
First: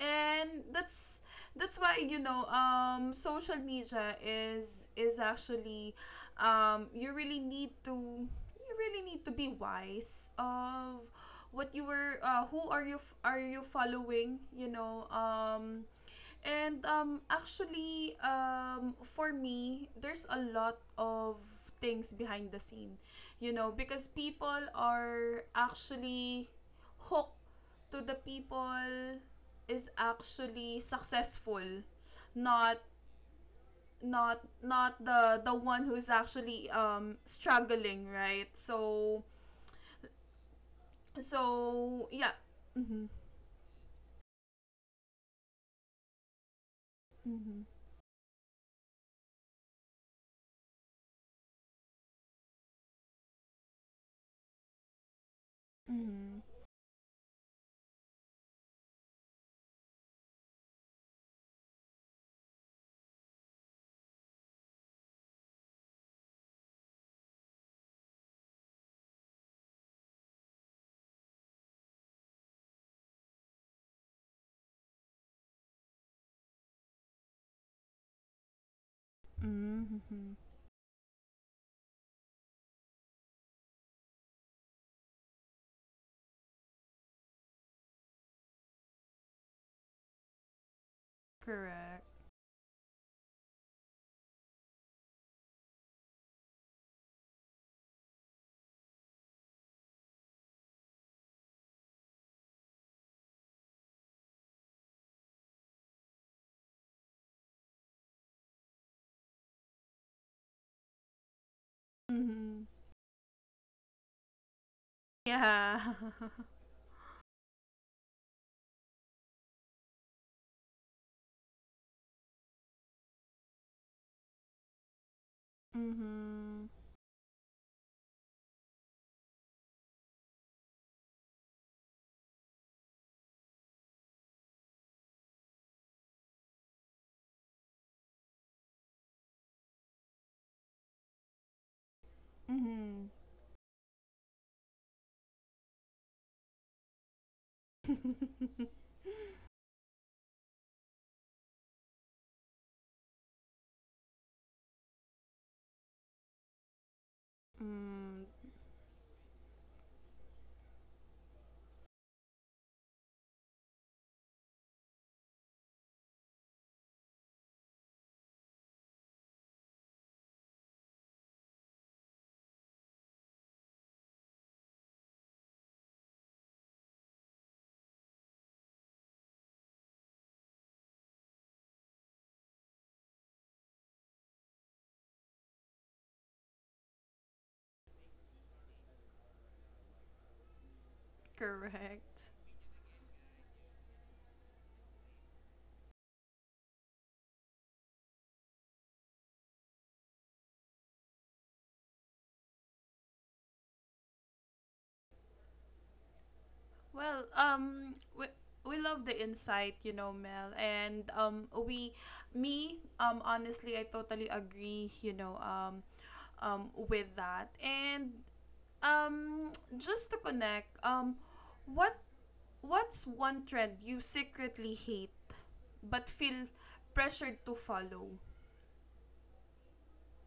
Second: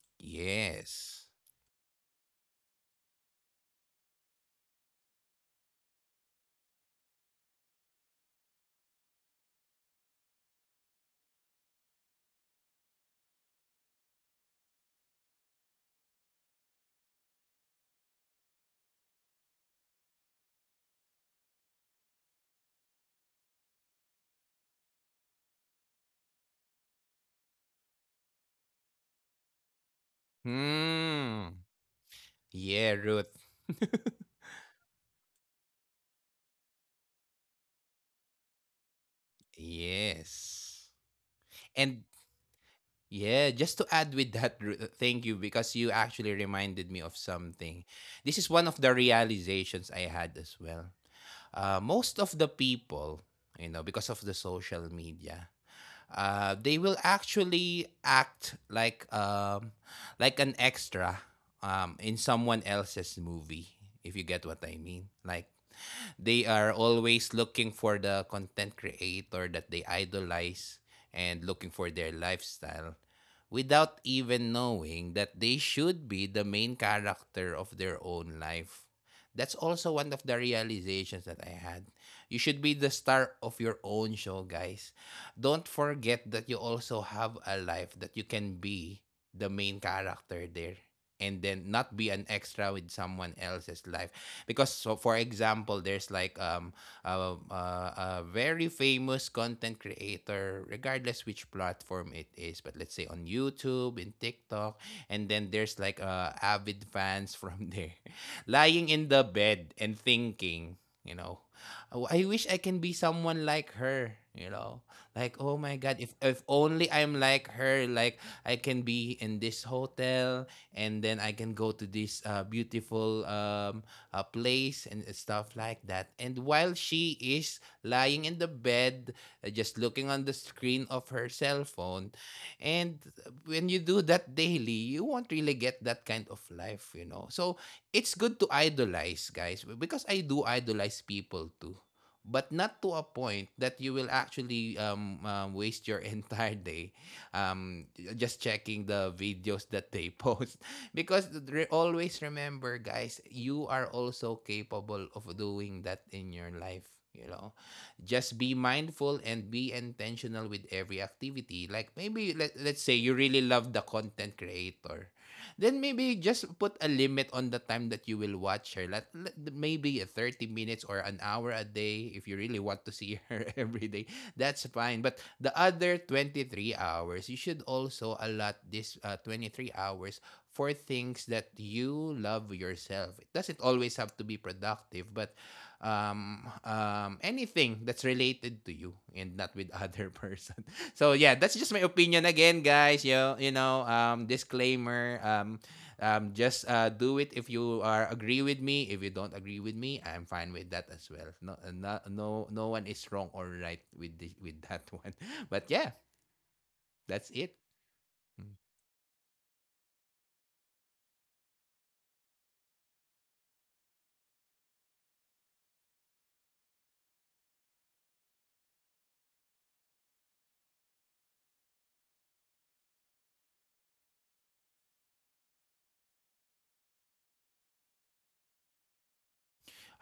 S1: And that's
S2: Yes.
S1: that's why, you know um social media is is actually, um you really need to, you really need to be wise of what you were, uh, who are you f- are you following, you know um and um actually, um for me, there's a lot of things behind the scene, you know because people are actually hooked to the people is actually
S2: Hmm.
S1: successful, not
S2: Yeah, Ruth. <laughs>
S1: not not the the one who's actually um struggling, right? So
S2: Yes.
S1: so
S2: And
S1: yeah. Mhm.
S2: yeah, just to add with that, Ru- thank you because you actually reminded me of
S1: Mhm.
S2: something. This is one of the realizations I had as well. Uh, most of the people, you know, because of the social media,
S1: Mhm.
S2: uh, they will actually act like um, like an extra um, in someone else's movie. If you get what I mean, like they are always looking for the content creator that they idolize and looking for their lifestyle without even knowing that they should be the main character of their own life. That's also one of
S1: Mhm.
S2: the realizations that I had. You should be the star of your own show, guys. Don't forget that you also have a life that you can be the main character there and then not
S1: Correct.
S2: be an extra with someone else's life. Because so for example there's like um a, a, a very famous content creator regardless which platform it is, but let's say on YouTube in TikTok. And then there's like uh, avid fans from there <laughs> lying in the bed and thinking, you know "Oh, I wish
S1: Mhm.
S2: I can be someone like her, you know, like, oh my
S1: Yeah.
S2: God, if
S1: <laughs>
S2: if only I'm like her, like I can be in this hotel and then I can go to this uh, beautiful um uh, place and stuff like that." And
S1: Mhm.
S2: while she is lying in the bed, uh, just looking on the screen of her cell phone, and when you do that daily, you won't really get that kind of life, you know. So it's good to idolize, guys, because I do idolize people too, but not
S1: Mhm.
S2: to a point that you will actually um, um, waste your <laughs> entire day, um, just checking the videos that they post. <laughs> Because re- always remember, guys, you are also capable of doing that in your life. You know,
S1: Mm,
S2: just be mindful and be intentional with every activity. Like maybe let, let's say you really love the content creator. Then maybe just put a limit on the time that you will watch her. Let, let- maybe a thirty minutes or an hour a day if you really want to see her <laughs> every day. That's fine. But the other twenty three hours, you should also allot this uh, twenty three hours for things that you love yourself. It doesn't always have to be productive, but um, um, anything that's related to you and not with <laughs> other person. So yeah, that's just my
S1: correct.
S2: opinion again, guys. You you know, um, disclaimer. Um, um, just uh, do it if you are agree with me. If you don't agree with me, I'm fine with that as well. No, no, no, no one is wrong or right with the, with that <laughs> one. But yeah,
S1: Well,
S2: that's it.
S1: um, we, we love the insight, you know, Mel. And um, we, me, um, honestly, I totally agree, you know, um, um, with that. And um, just to connect, um, what what's one trend you secretly hate but feel pressured to follow?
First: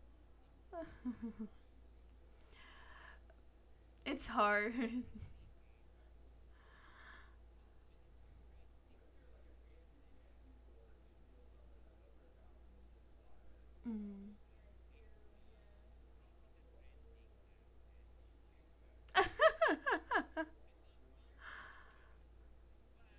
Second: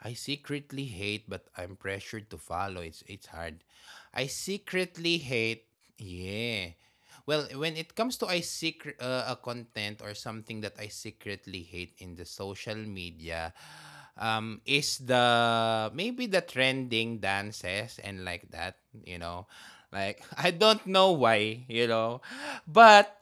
S2: I secretly hate, but I'm pressured to follow. It's it's hard.
S1: It's
S2: I
S1: hard. <laughs>
S2: secretly hate. Yeah. Well, when it comes to I secret uh, a content or something that I secretly hate in the social media,
S1: Mm.
S2: um, is the maybe the trending dances and like that. You know, like <laughs> I don't know why. You know, but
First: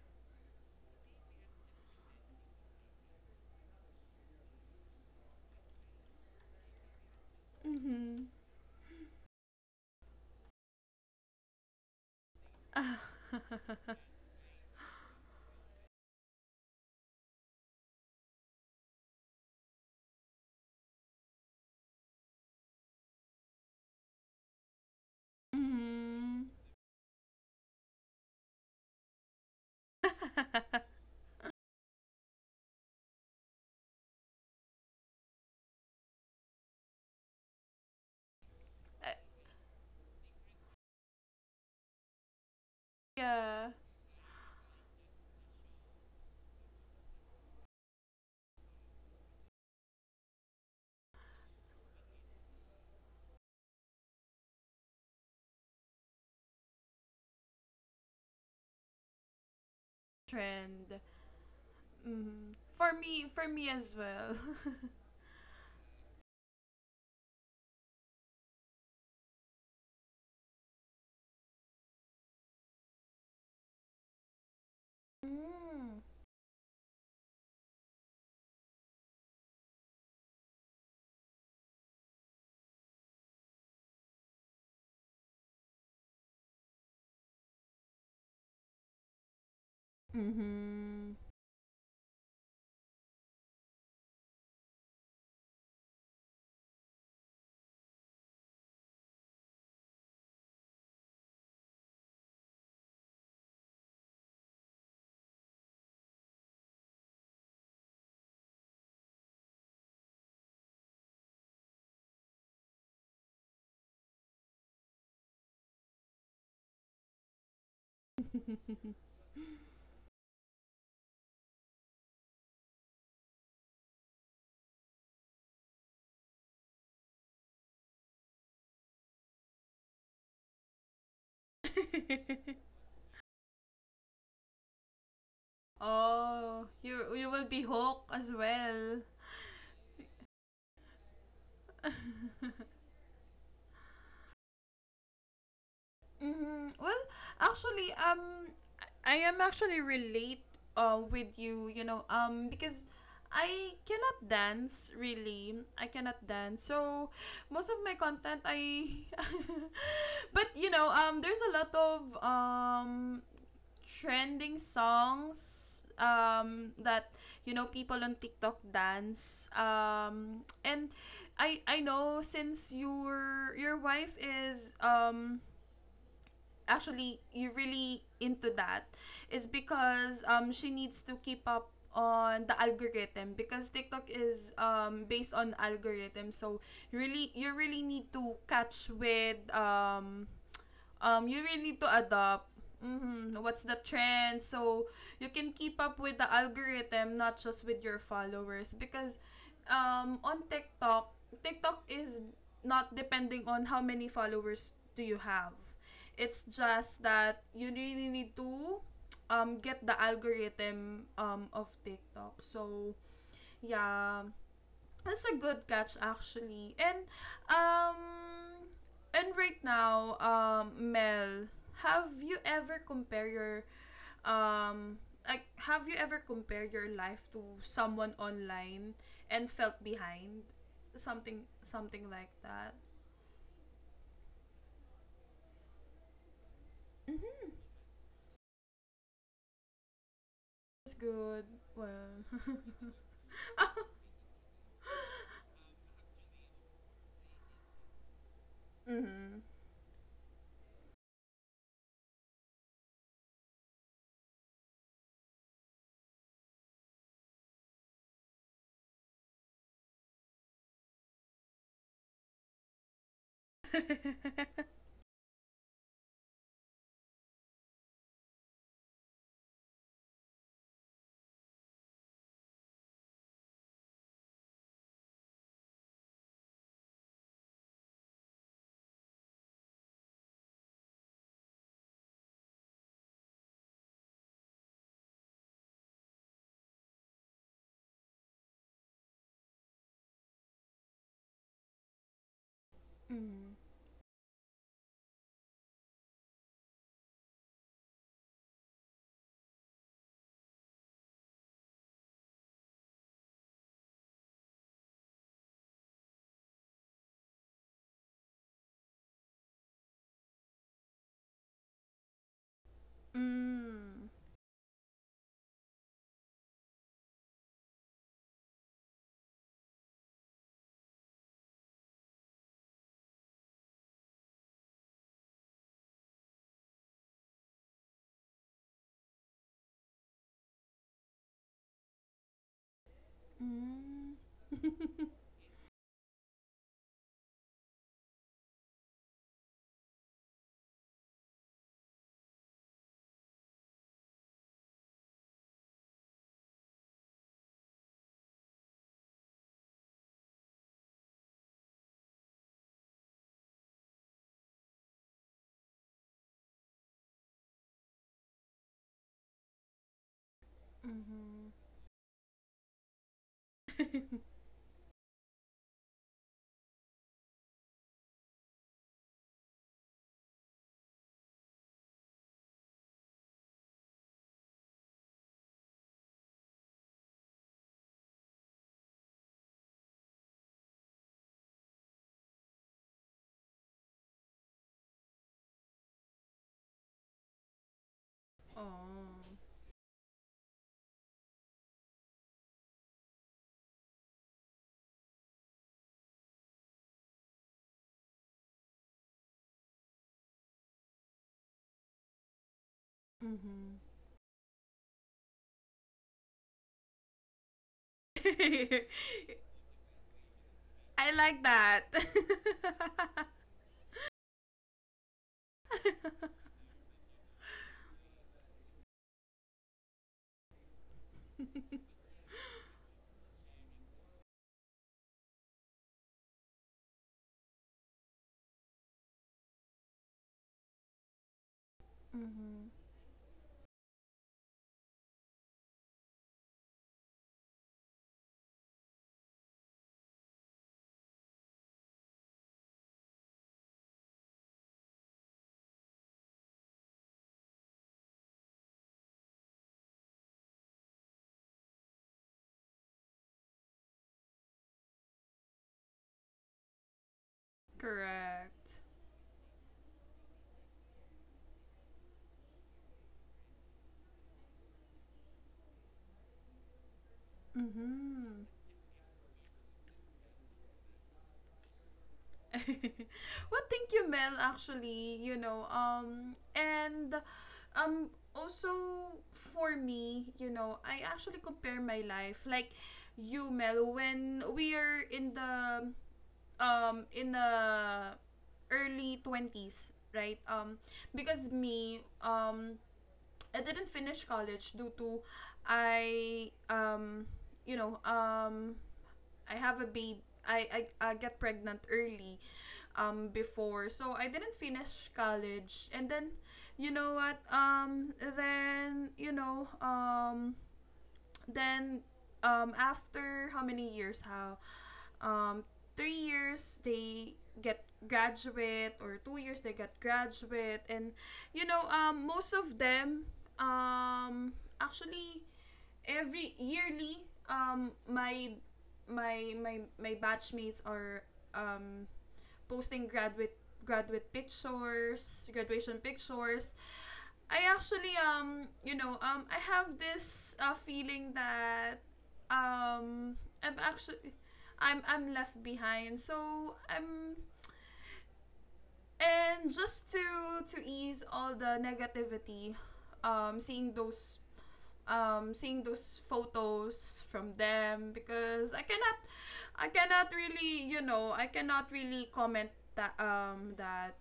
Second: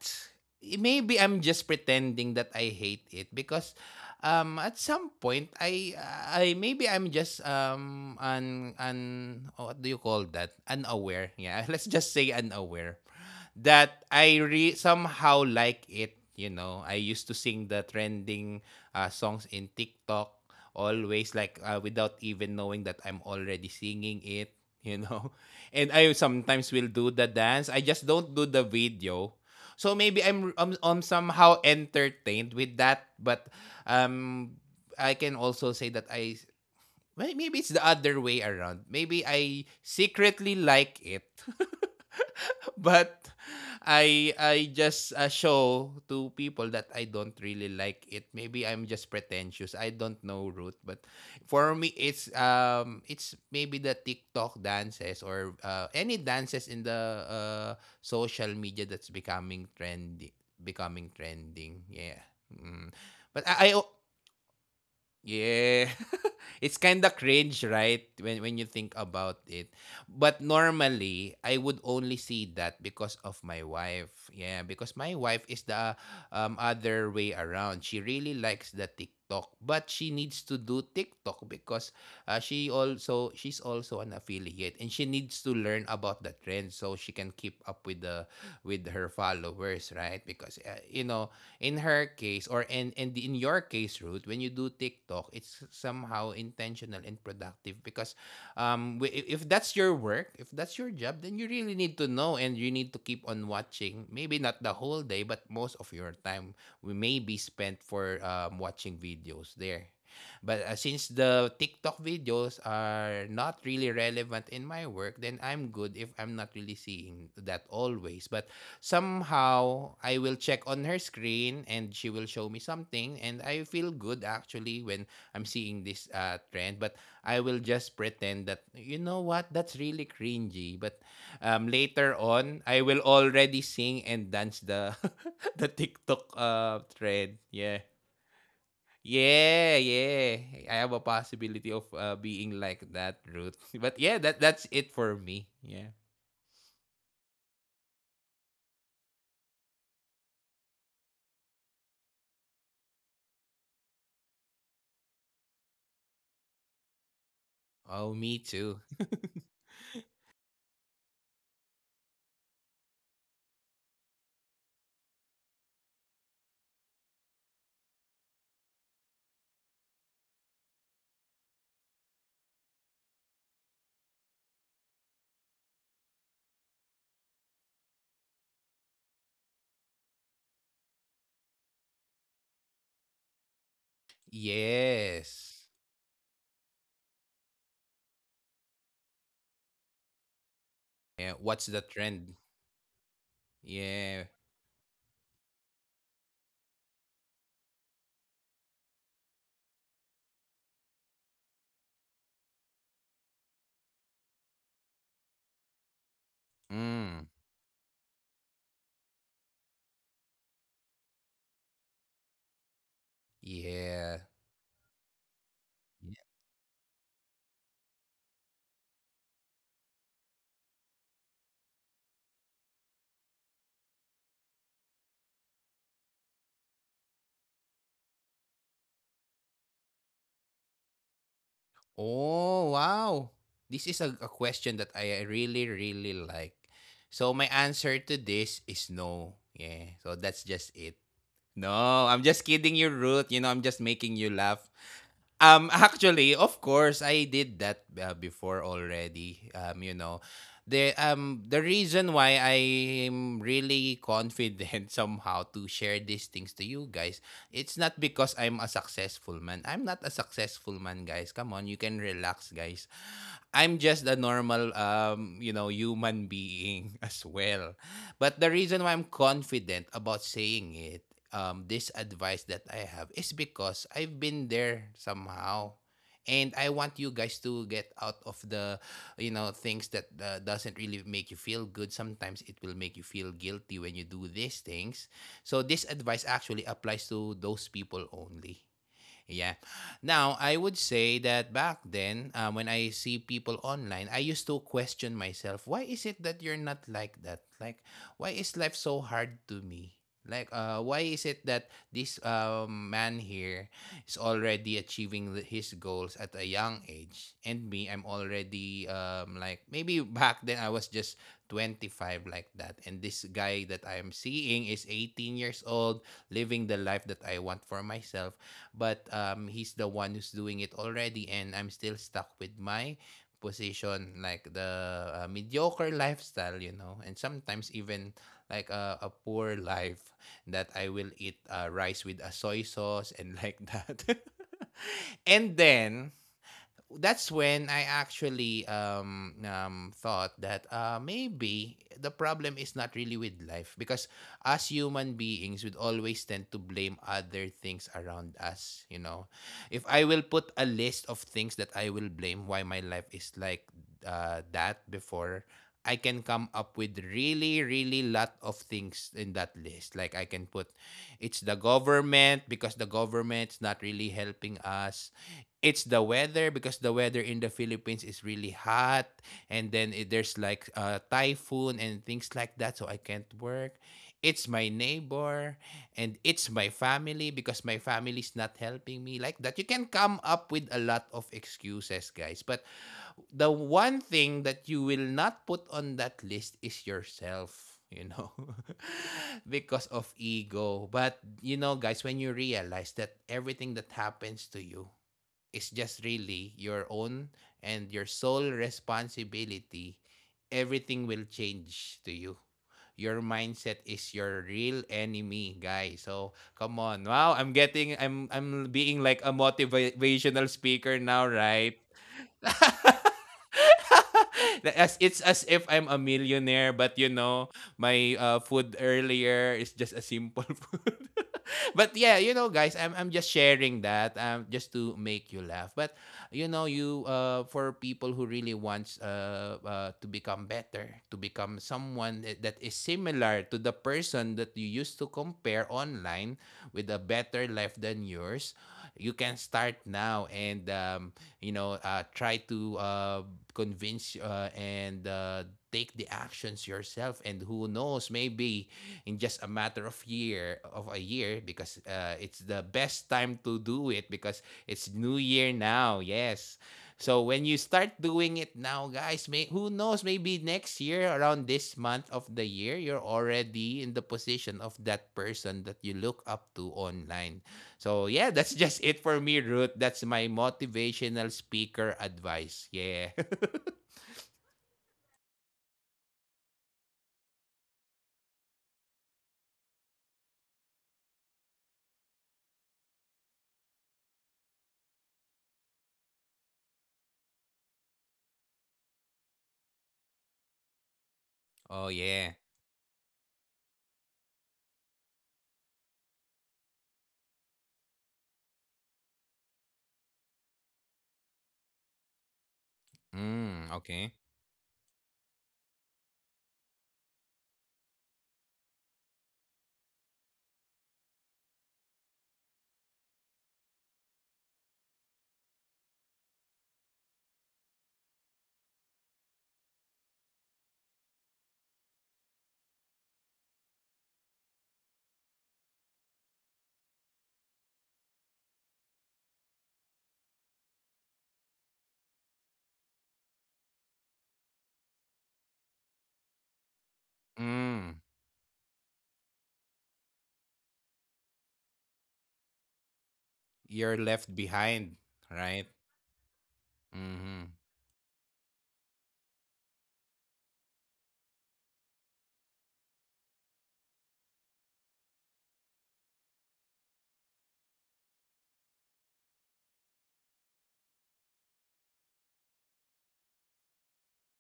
S2: maybe I'm just pretending that I hate it because um at some point I uh, I maybe I'm just um
S1: Mm-hmm.
S2: un un oh, what do you call that, unaware, yeah. <laughs> Let's just say unaware that I re- somehow like it, you know. I used to sing the trending uh, songs in TikTok always, like uh, without even knowing that I'm already singing it, you know. <laughs>
S1: <laughs>
S2: And I
S1: Mm-hmm.
S2: sometimes will do the dance. I just don't do the video. So maybe I'm I'm, I'm
S1: <laughs>
S2: somehow entertained with that, but um I can also say that I may- maybe it's the other way around. Maybe I secretly like it. <laughs> But
S1: Yeah.
S2: I I just uh, show to people that I don't really like it. Maybe I'm just pretentious. I don't know, root, but for me it's um it's maybe the TikTok dances or uh, any dances in the uh, social media that's becoming trendy,
S1: Trend.
S2: becoming trending. Yeah.
S1: Mm-hmm.
S2: Mm.
S1: For me,
S2: But
S1: for
S2: I, I
S1: me as well. <laughs>
S2: yeah. <laughs> It's kind of cringe, right? When when you think about it. But normally, I would only see that because of my wife. Yeah, because my wife is the
S1: Mm.
S2: um, other way around. She really likes the TikTok, but she needs to do TikTok because uh, she also she's also an affiliate and she needs to learn about the trend so she can keep up with the with her followers, right? Because uh, you know,
S1: Hmm.
S2: in her case or in in, the, in your case, Ruth, when you do TikTok it's somehow intentional and productive because um wi- i- if that's your work, if that's your job, then you really need to know and you need to keep on watching, maybe not the whole day but most of your time we may be spent for um, watching videos there. But uh, since the TikTok videos are not really relevant in my work, then I'm good if I'm not really seeing that always. But
S1: <laughs>
S2: somehow I will check on her screen and she will show me something and I feel good actually when I'm seeing this uh, trend. But I will just pretend that, you know what, that's really cringy. But um, later on I will already sing and dance the <laughs> the TikTok
S1: Oh,
S2: uh,
S1: you
S2: trend.
S1: you will be
S2: Yeah.
S1: hooked as well.
S2: Yeah, yeah. I have a possibility of uh, being like that, Ruth. <laughs> But yeah, that that's it for me. Yeah.
S1: Mm-hmm. Well, actually, um, I am actually relate, uh, with you, you know, um, because I cannot dance really. I cannot dance. So most of my
S2: Oh, me
S1: content
S2: too.
S1: I <laughs> but, you know, um there's a lot of, um trending songs, um that, you know people on TikTok dance, um and I I know, since your your wife is, um actually, you really into that, is because, um she needs to keep up on the algorithm, because TikTok is, um based
S2: Yes.
S1: on algorithm. So you really you really need to catch with, um
S2: Yeah,
S1: um, you
S2: what's
S1: really
S2: the
S1: need to
S2: trend?
S1: adopt, mhm, what's the
S2: Yeah.
S1: trend, so you can keep up with the algorithm, not just with your followers. Because, um, on TikTok TikTok is not depending on how many followers do you have. It's just
S2: Mm.
S1: that you really need to, um, get the algorithm, um, of TikTok. So
S2: Yeah.
S1: yeah. That's a good catch
S2: Yeah.
S1: actually. And um and right now, um Mel, have you ever compare your um like have you ever compared your life to someone online and felt behind? Something something like
S2: Oh,
S1: that.
S2: wow. This is a, a question that I really, really like. So my answer to this is no. Yeah. So that's just it.
S1: That's good. Well,
S2: No, I'm just kidding you, Ruth. You know, I'm just making you laugh. Um, <laughs> actually, of course, I did that uh, before
S1: <laughs> mhm.
S2: already.
S1: Mhm.
S2: Um, you know, the um the reason why I'm really confident <laughs> somehow to share these things to you guys, it's not because I'm a successful man. I'm not a successful man, guys. Come on, you can relax, guys. I'm just a normal um, you know, human being <laughs> as well. But the reason why I'm confident about saying it, um, this advice that I have is because I've been there somehow. And I want you guys to get out of the, you know, things that uh, doesn't really make you feel good. Sometimes it will make you feel guilty when you do these things. So this advice actually applies to those people only. Yeah. Now, I would say that back then, uh, when I see people
S1: <laughs>
S2: online, I used to question myself, why is it that you're not like that? Like, why is life so hard to me? Like, uh, why is it that this uh, man here is already achieving the- his goals at a young age? And me, I'm already, um, like, maybe <laughs> back then I was just twenty five like that. And this guy that I'm
S1: Mm.
S2: seeing is eighteen years old, living the life that I want for myself, but um, he's the one who's doing it already and I'm still stuck with my position, like the uh, mediocre lifestyle, you know, and sometimes even like a, a poor life, that I will eat uh, rice with a soy sauce and like that.
S1: Mm.
S2: <laughs>
S1: <laughs>
S2: And then that's when I actually um, um, thought that uh, maybe the problem is not really with life, because as human beings, we always tend to blame other things around us. You know, if I will put a list of things that I will blame why my life is like uh, that before. I can come up with really, really lot of things in that list. Like I can put, it's the
S1: Mhm.
S2: government because the government's not really helping us. It's the weather because the weather in the Philippines is really hot, and then it, there's like a typhoon and things like that so I can't work. It's my neighbor, and it's my family because my family's not helping me like that. You can come up with a lot of excuses, guys. But the one thing that you will not put on that list is yourself, you know, <laughs>
S1: <laughs> Oh.
S2: because of ego. But, you know, guys, when you realize that everything that happens to you is just really your own and your sole responsibility, everything will change to you. Your mindset
S1: Mhm.
S2: is your real enemy, guys. So come on. Wow, I'm getting I'm I'm being
S1: <laughs>
S2: like a motivational speaker now,
S1: I like
S2: right?
S1: that. <laughs>
S2: <laughs> as it's as if I'm a millionaire, but you know, my uh, food earlier is just a simple <laughs> food. <laughs> But yeah, you know, guys, I'm I'm just sharing that um just to make you laugh. But you know, you uh for people who really wants uh, uh to become better, to become someone that that is
S1: Mm-hmm.
S2: similar to the person that you used to compare online with a better life than yours, you can start now, and um you know, uh, try to uh, convince uh, and uh, take the actions yourself. And who knows, maybe in just a matter of year of a year, because uh, it's the best time to do it because it's New Year now. Yes. So when you start doing it
S1: Correct.
S2: now, guys, may who knows, maybe next year around this month of the year, you're already in the position of that person that you look up to online. So yeah, that's <laughs>
S1: Mm-hmm.
S2: just it for me, Ruth. That's my motivational speaker advice.
S1: <laughs>
S2: Yeah. <laughs>
S1: Well, thank you, Mel. Actually, you know, um, and um, also, for me, you know, I actually compare my life like you, Mel, when we are in the, um in the early twenties, right? Um, because
S2: Oh
S1: me,
S2: yeah.
S1: um, I didn't finish college due to, I, um you know um I have a baby. I, I, I get pregnant early, um
S2: Mm,
S1: before,
S2: okay.
S1: so I didn't finish college. And then you know what um then you know um then um, after how many years? How um, three years they get graduate, or two years they get graduate. And, you know um, most of them, um, actually every yearly, um, my my my my batchmates are, um, posting graduate graduate pictures, graduation pictures. I
S2: Mm.
S1: actually, um you know um I have this, uh, feeling that, um
S2: You're
S1: I'm
S2: left
S1: actually
S2: behind,
S1: I'm I'm
S2: right?
S1: left behind. So,
S2: Mm-hmm.
S1: I'm and just to to ease all the negativity, um seeing those, um seeing those photos from them, because I cannot I cannot really you know I cannot really comment that, um that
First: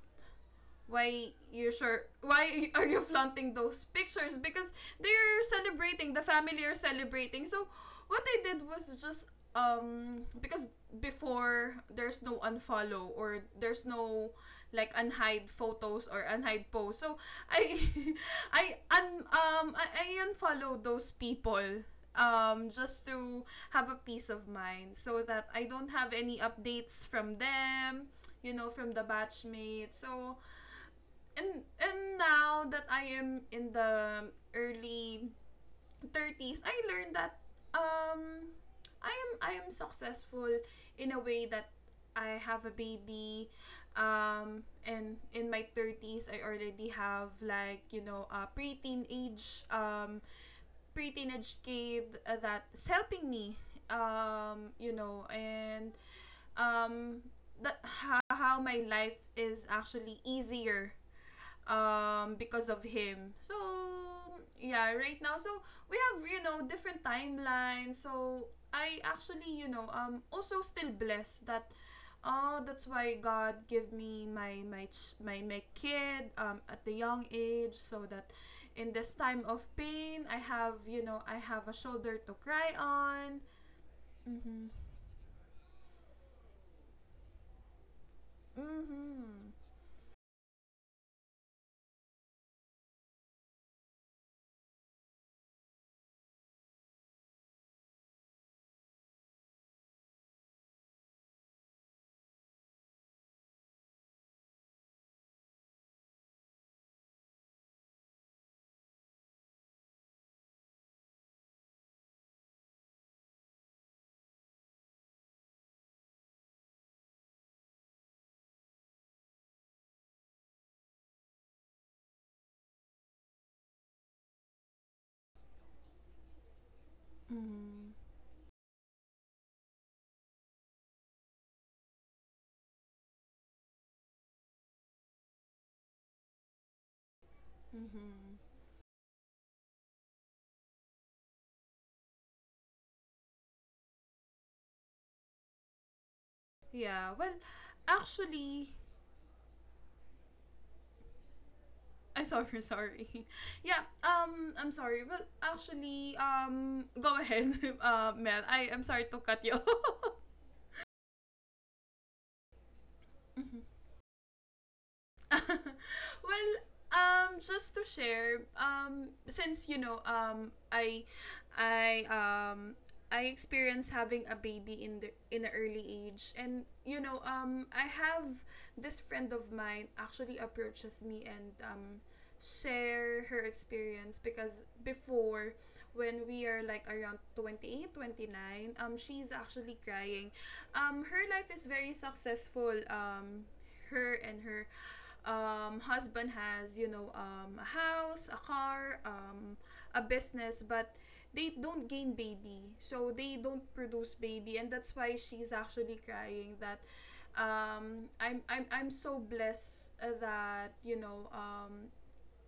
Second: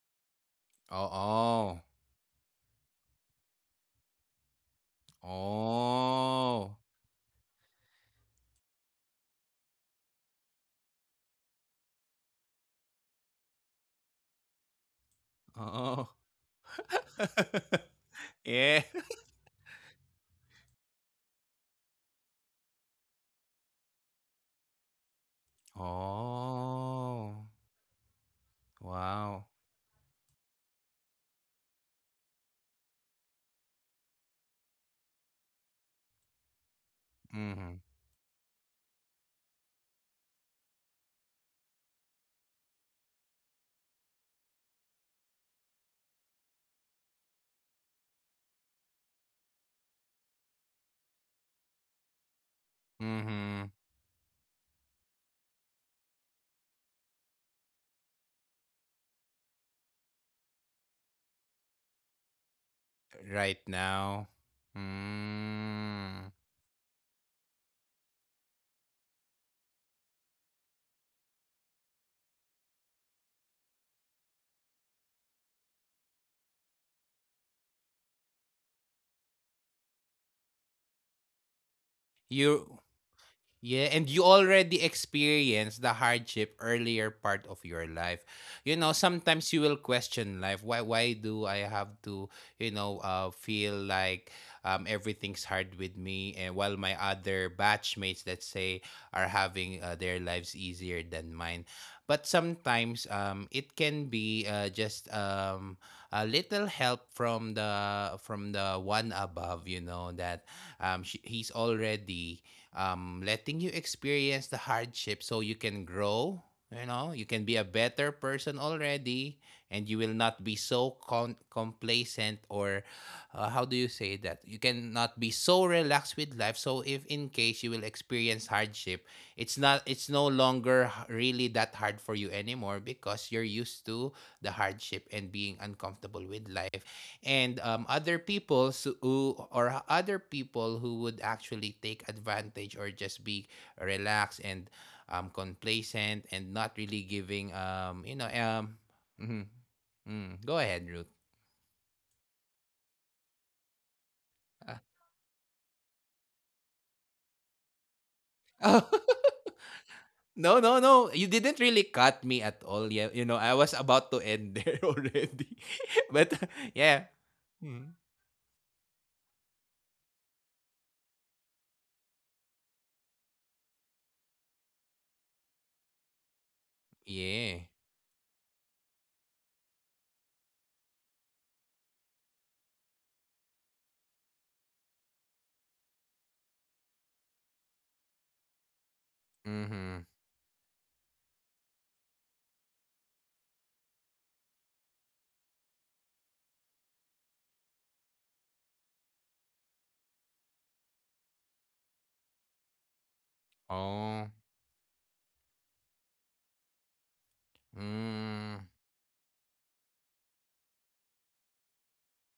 S1: why you
S2: Oh,
S1: sure why are you flaunting those pictures, because they're celebrating, the family are
S2: oh. Oh.
S1: celebrating. So what I did was just, um because before, there's no unfollow, or there's no like unhide photos
S2: Oh.
S1: or unhide posts. So I
S2: <laughs>
S1: <laughs> i
S2: Yeah.
S1: un, um I, I unfollow those people, um just to have a peace of mind, so that I
S2: <laughs>
S1: don't have any updates from
S2: Oh.
S1: them, you know from the
S2: Wow.
S1: batchmates. So and and now that I am in the early thirties, I learned that,
S2: Mhm.
S1: um I am I am successful, in a way that I have a baby, um and in my thirties I already have like, you know a preteen age, um pre-teenage kid, uh, that's helping me,
S2: Mhm.
S1: um you know and, um that how, how my life is actually easier, um because of him. So
S2: Right now.
S1: yeah, right now. So we have,
S2: Mm.
S1: you know different timelines. So I actually, you know um also still blessed that, oh, that's why god give me my my ch- my my kid, um at the young age, so that in this time of pain, i have you know i have a shoulder to cry
S2: You.
S1: on.
S2: Yeah, and you
S1: Mhm.
S2: already experienced the hardship earlier part of your life. You know,
S1: Mhm.
S2: sometimes you will question life. Why why do I have to, you know, uh, feel like um, everything's hard with me and while my other batchmates, let's say, are having uh, their lives easier than mine. But sometimes um, it can be uh, just um, a little help from the from the one above, you know, that um, she, he's already um, letting you experience the hardship so you can grow. You know, you can be a better person already, and you will not be so con- complacent or uh, how do you say that? You cannot be so relaxed with life. So if in case you will
S1: Mhm.
S2: experience hardship, it's not it's no longer h- really that hard for you anymore because you're used to the hardship and being uncomfortable with life and um, other
S1: Mhm.
S2: people so, who or other people who would actually take advantage or just be relaxed and um, complacent and not really
S1: Yeah. Well,
S2: giving um you know
S1: actually,
S2: um Mhm. Mm, go ahead, Ruth.
S1: I'm sorry, sorry. <laughs> Yeah, um, I'm
S2: Ah.
S1: sorry. But actually, um, go ahead, <laughs> uh, Mel.
S2: <laughs>
S1: I, I'm
S2: Oh,
S1: sorry to cut you. <laughs>
S2: no, no, no, you didn't really cut me at all. Yeah, you know, I
S1: Mhm.
S2: was about to end there <laughs>
S1: <laughs>
S2: already. <laughs> But
S1: Well,
S2: <laughs> yeah.
S1: um, just to
S2: Mm.
S1: share, um, since, you know, um, I, I, um, I experienced having a baby in the in an early age. And, you know, um,
S2: Yeah.
S1: I have this friend of mine actually approaches me and, um, share her experience, because before when we are like around twenty eight, twenty nine, um she's actually
S2: Mm-hmm.
S1: crying, um her life is very successful, um her, and her, um, husband has, you know um, a house, a car, um, a business. But they don't gain baby, so they don't produce
S2: Oh.
S1: baby. And that's why she's actually crying that, um, I'm, I'm
S2: Mm.
S1: i'm so blessed, uh, that, you know um,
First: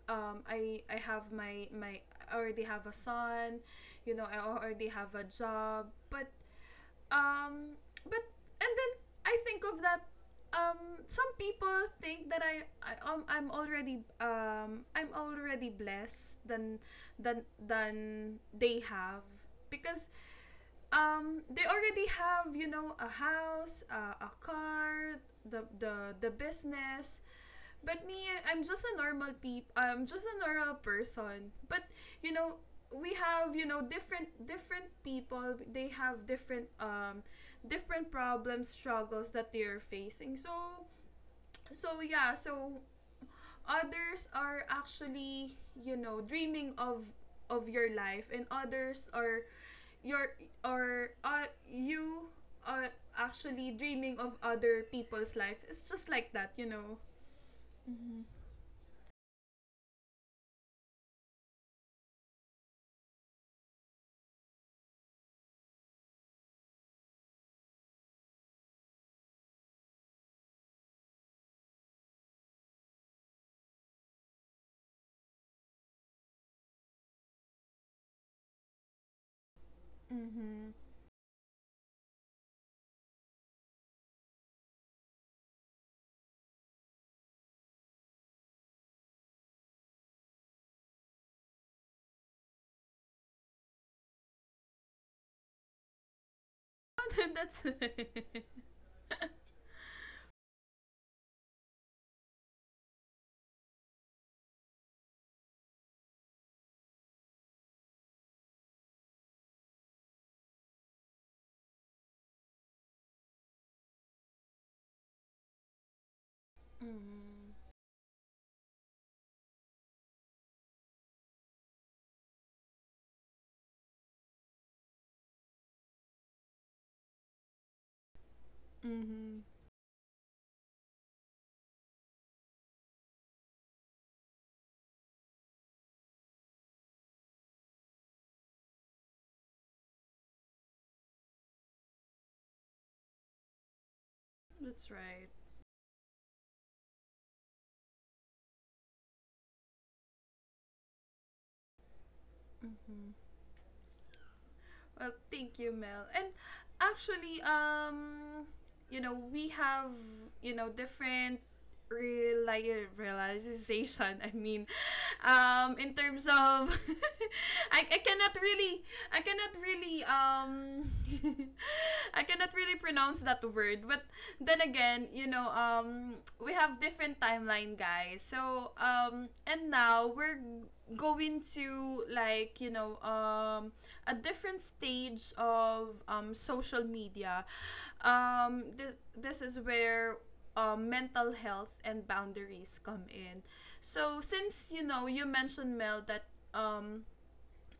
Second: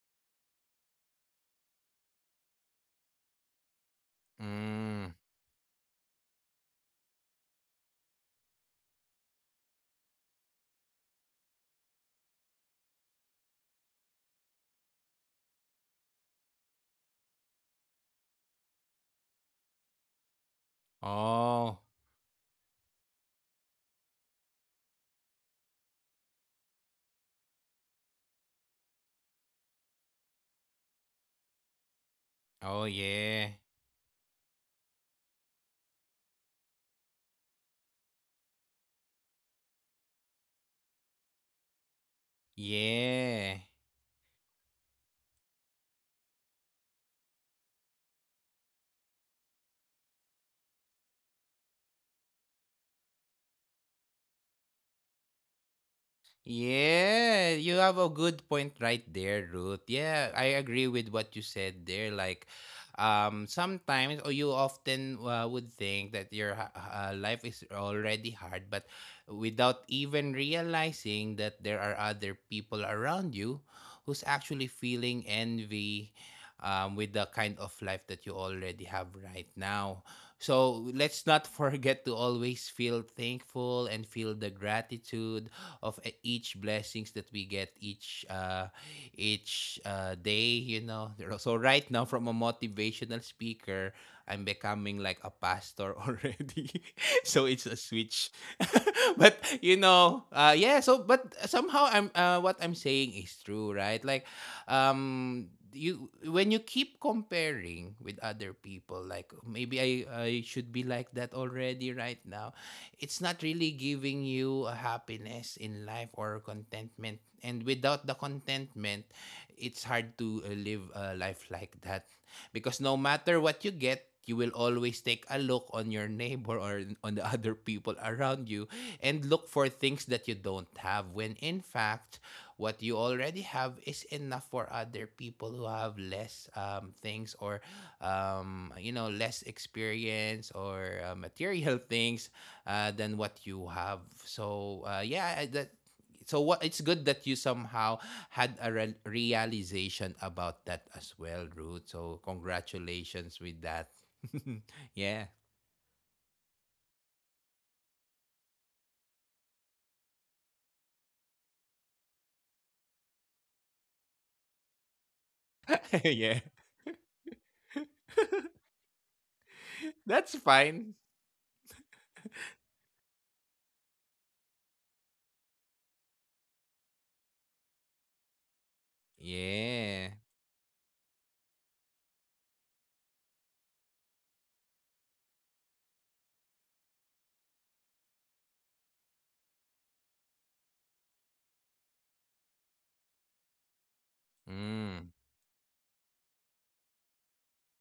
S1: um, i i have my my I already have a son, you know I already
S2: Mm.
S1: have a job. But, um but and then I think of that, um some people think that, i, I um, i'm already um i'm already blessed, than than than they have, because, um they
S2: Oh.
S1: already have, you know a house, uh, a car, the the the business. But me i'm just a normal peep I'm just a normal person. But, you know
S2: Oh
S1: we
S2: yeah.
S1: have, you know different different people, they have different, um different problems, struggles that they are facing. So so yeah, so
S2: Yeah.
S1: others are actually, you know, dreaming of of your life, and others are, your or uh, you are actually dreaming of other people's life. It's just like that, you know.
S2: Yeah, you have a good point right there, Ruth. Yeah, I agree with what you said there. Like, um, sometimes or you often uh, would think that your ha- uh, life is already hard, but without even realizing that there are other people around you who's actually feeling envy um, with the kind of life that you already have right now. So
S1: Mhm.
S2: let's not <laughs> forget to always feel thankful and feel the gratitude of e- each blessings that we get each uh, each uh, day. You know, so right now from a motivational speaker, I'm becoming like a pastor already. <laughs> So
S1: <laughs>
S2: it's a
S1: That's
S2: switch,
S1: right.
S2: <laughs> but you know, uh, yeah. So but somehow I'm uh, what I'm saying is true, right? Like, um. you when you keep comparing with other people, like maybe I I should be like that already right now. It's not really giving you a happiness in life or contentment, and
S1: Mhm.
S2: without the contentment it's hard to uh, live a life like that because no matter what you get, you will always take a look on your neighbor or on the <laughs> other people around you and look
S1: Mhm.
S2: for things that you don't have when in fact what you already have is enough for other people who have less um, things or um, you know, less experience or uh, material <laughs> things uh, than what you have. so uh,
S1: That's right.
S2: yeah that so what it's good that you somehow had a re- realization about that as well, Ruth, so
S1: Mhm.
S2: congratulations with that. <laughs> Yeah.
S1: Well, thank you, Mel. And actually, um you know we have, you know different reali- realization, I mean, um
S2: <laughs>
S1: in
S2: Yeah.
S1: terms of <laughs> I, I cannot really I cannot really
S2: That's
S1: um
S2: fine.
S1: <laughs> I cannot really pronounce that word. But then again, you know um we have different timeline, guys. So, um and
S2: Yeah.
S1: now we're go into like, you know um, a different stage of, um, social media. um, this this is where, uh, mental health and boundaries come in. So since, you
S2: Mm.
S1: know you mentioned, Mel, that, um,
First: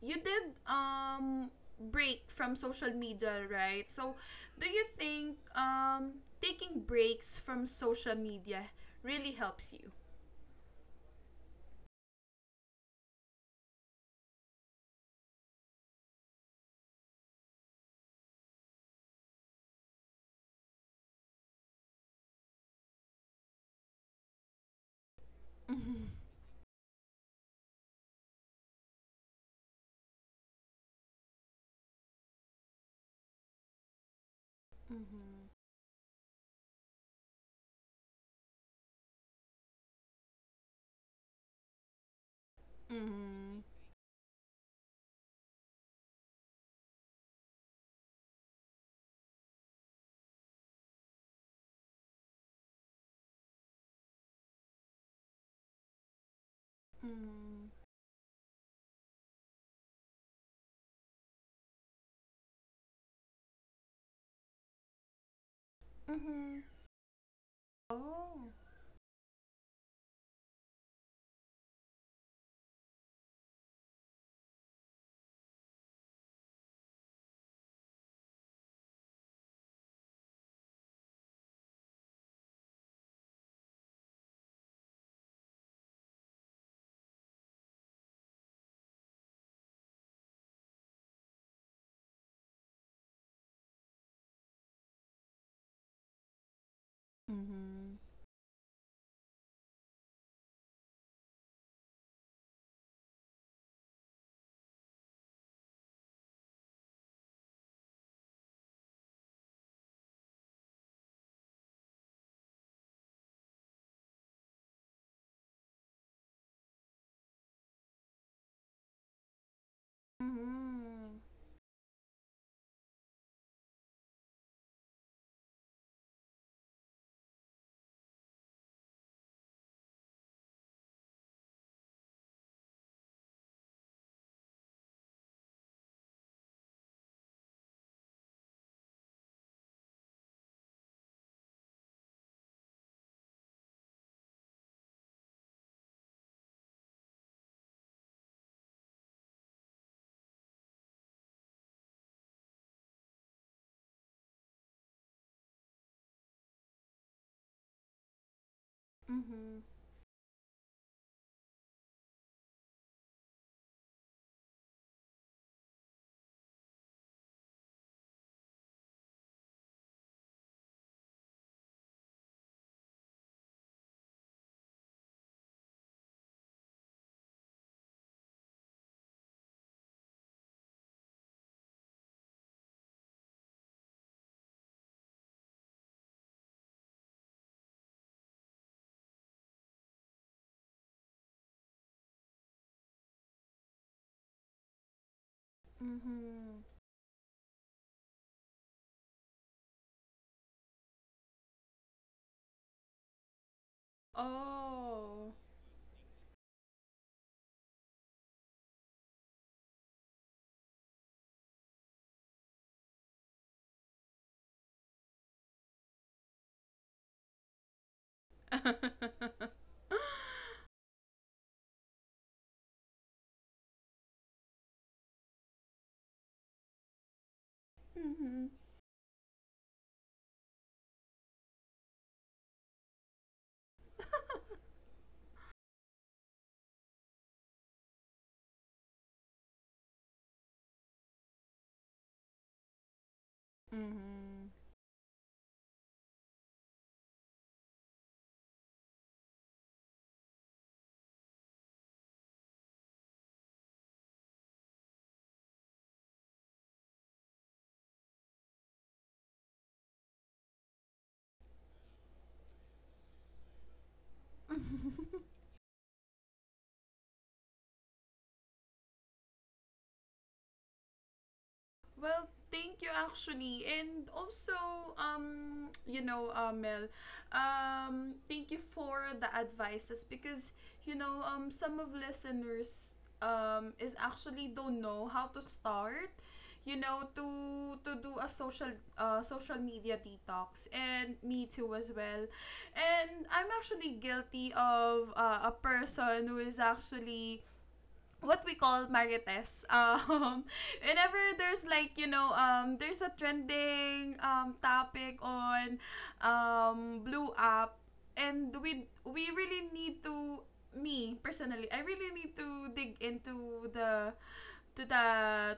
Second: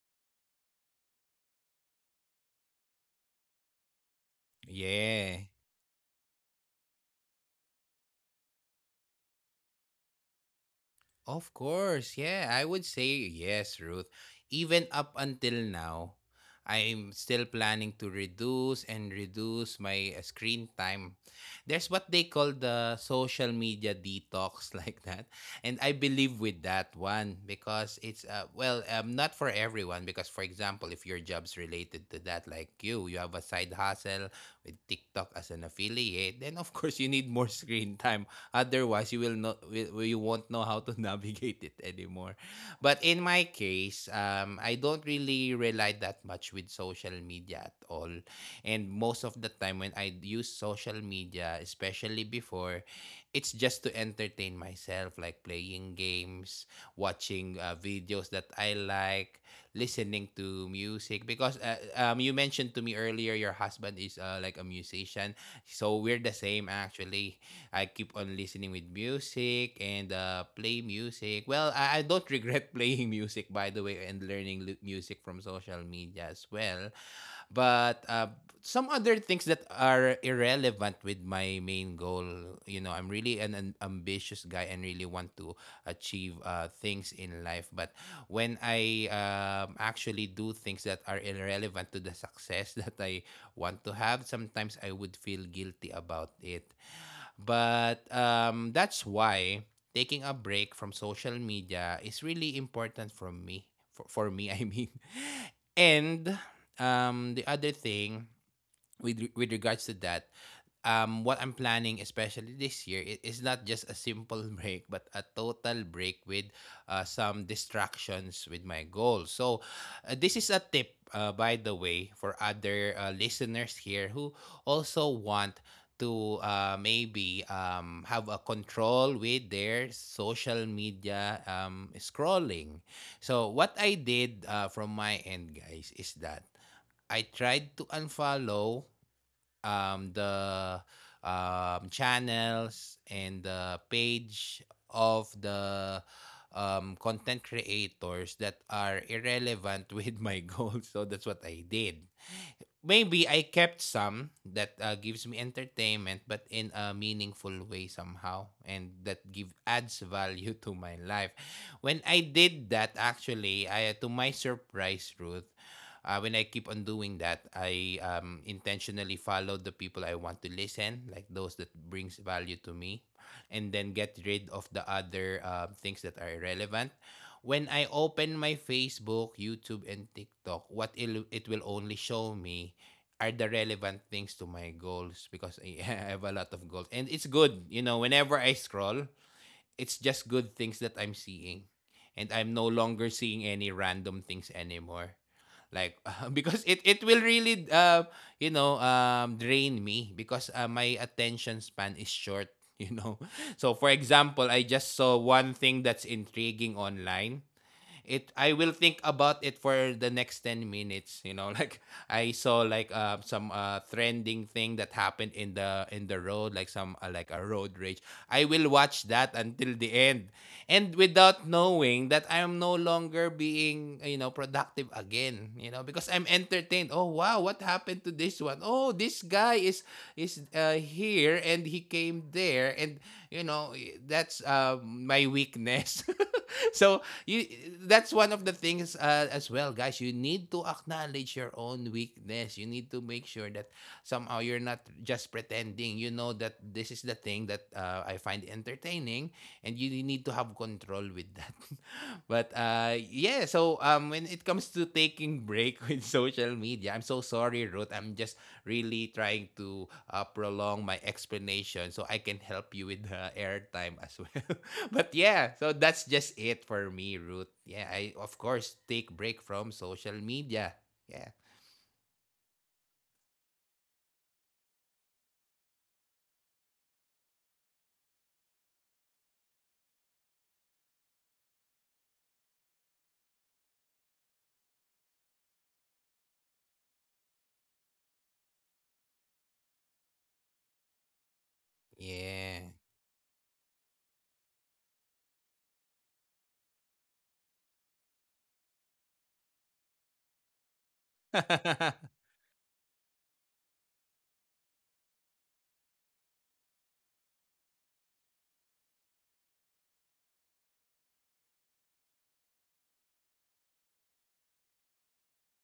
S1: you did, um, break from social media, right? So do you think,
S2: Yeah.
S1: um, taking breaks from social media really helps you?
S2: Of course, yeah. I would say yes, Ruth. Even up until now, I'm still planning to reduce and reduce my uh, screen time. There's what they call the social media detox, <laughs> like that.
S1: <laughs>
S2: And I
S1: Mm-hmm.
S2: believe with that one because it's, uh, well, um, not for everyone. Because, for example, if your job's related to that, like you, you have a side hustle with TikTok
S1: Mm-hmm.
S2: as an affiliate, then of course you need more <laughs> screen time. Otherwise, you will not will- you won't know how to <laughs> navigate it anymore. But in
S1: Mm-hmm.
S2: my case, um, I don't really rely that much with social media at all. And most of the time when I use social media, especially before, it's just to entertain myself, like playing games, watching
S1: Mm.
S2: uh, videos that I like, listening to music. Because uh, um, you mentioned to me earlier, your husband is uh, like a musician, so we're the
S1: Mhm.
S2: same actually. I keep on
S1: Oh.
S2: listening with music and uh, play music. Well, I, I don't regret <laughs> playing music, by the way, and learning lu- music from social media as well. But uh, some other things that are irrelevant with my main goal, you know, I'm really an, an ambitious guy and really want to achieve uh, things in life. But when I um, actually do things that are irrelevant to the success <laughs> that I want to have, sometimes I would feel guilty about it. But
S1: Mhm.
S2: um, that's why taking a break from social media is really important for me. For, for me, <laughs> I mean. And um, the other thing with re- with regards to that, um what I'm planning, especially this year, i- is not just a simple <laughs> break but a total break with uh, some distractions with my goals. So uh, this is a tip,
S1: Mhm.
S2: uh, by the way, for other uh, listeners here who also want to uh, maybe um, have a control with their social media um, scrolling. So what I did, uh, from my end, guys, is that I tried to unfollow um, the um, channels and the page of the um, content creators that are irrelevant with my <laughs> goals. So that's what I did. Maybe I kept some that uh, gives me entertainment, but in a meaningful way somehow, and that give
S1: Mhm.
S2: adds value to my life. When I did that, actually, I uh, to my surprise, Ruth, uh, when I keep on doing that, I um, intentionally follow the people I want to listen, like those that brings value to me, and then get rid of the other uh, things that are irrelevant. When I open my Facebook, YouTube, and TikTok, what it it will only show me are the relevant things to my goals because I <laughs> have a lot of goals. And it's good, you know, whenever I scroll, it's just good things that I'm seeing. And I'm no longer seeing any random things anymore. Like <laughs> because
S1: Mhm.
S2: it it will really uh you know um drain me because uh, my attention span is short, you know. <laughs> So for example, I just saw
S1: Oh.
S2: one thing that's intriguing online it I will think about it for the next ten minutes, you know. <laughs> Like I saw like uh, some uh, trending thing that happened in the in the road, like some uh, like a road rage. I will watch that
S1: <laughs>
S2: until the end. And without knowing that I am no longer being, you know, productive again, you know, because I'm entertained. Oh wow, what happened to this
S1: Mhm.
S2: one? Oh, this guy is is uh, here and he came there and you know, that's uh, my weakness. <laughs> <laughs> so you that's one of the things, uh, as well, guys, you need to acknowledge your own weakness. You need to make sure that somehow
S1: Mhm.
S2: you're not just pretending, you know, that this is the thing that uh, I find entertaining, and you need to have control with that. <laughs> But uh yeah, so um when it comes to taking break <laughs> with social media, I'm so sorry, Ruth, I'm just really trying to uh, prolong my explanation so I can help you with the airtime as well. <laughs> But yeah, so that's just it for me, Ruth. Yeah, I of course take break from social media. Yeah.
S1: Well, thank you actually. And also, um, you know, uh, Mel, um, thank you for the advices. Because, you know, um, some of listeners, um, is actually don't know how to start, you know, to to do a social, uh, social media detox, and me too as well.
S2: Yeah.
S1: And I'm actually guilty of, uh, a person who is actually what we call marites. Um, <laughs> whenever there's like,
S2: <laughs>
S1: you know, um, there's a trending, um, topic on, um, Blue App, and we, we really need to, me personally, I really need to dig into the, to the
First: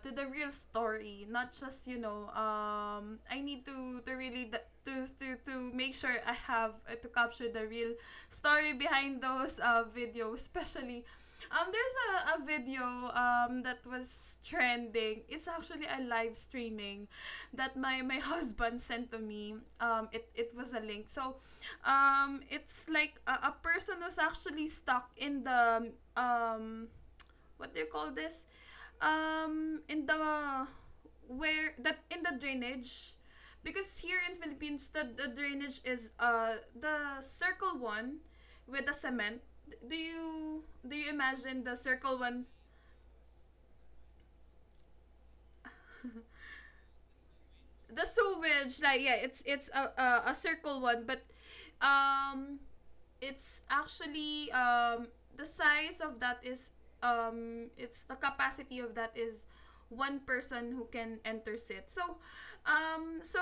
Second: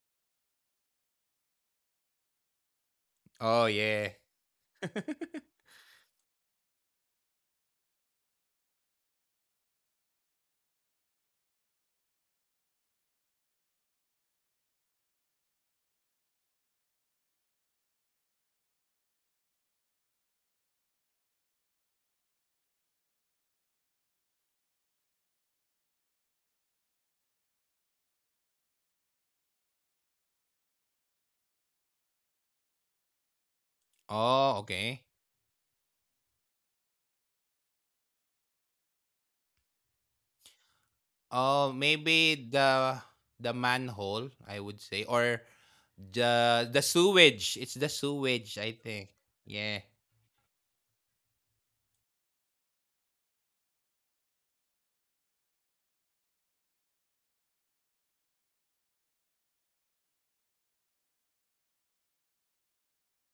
S1: to the real story. Not just, you know um I need
S2: Oh
S1: to
S2: yeah.
S1: to really d- to to, to make sure I have, uh, to capture the real story behind those, uh, videos. <laughs> Especially, um there's a, a video, um that was trending. It's actually a live streaming that my my <laughs> husband sent to me, um it it was a link. So, um it's like a, a person who's actually stuck, in the um what do you call this, um in the where that in the drainage. Because here in
S2: Oh,
S1: Philippines,
S2: okay.
S1: the, the drainage is, uh the circle one, with the cement. Do you do you imagine
S2: Oh,
S1: the circle one?
S2: maybe the the manhole, I would say, or the the sewage. It's the
S1: The
S2: sewage, I
S1: sewage, like, yeah,
S2: think.
S1: it's it's a,
S2: Yeah.
S1: a, a circle one. But, um it's actually, um, the size of that is um, it's the capacity of that is one person who can enter it. So, um, so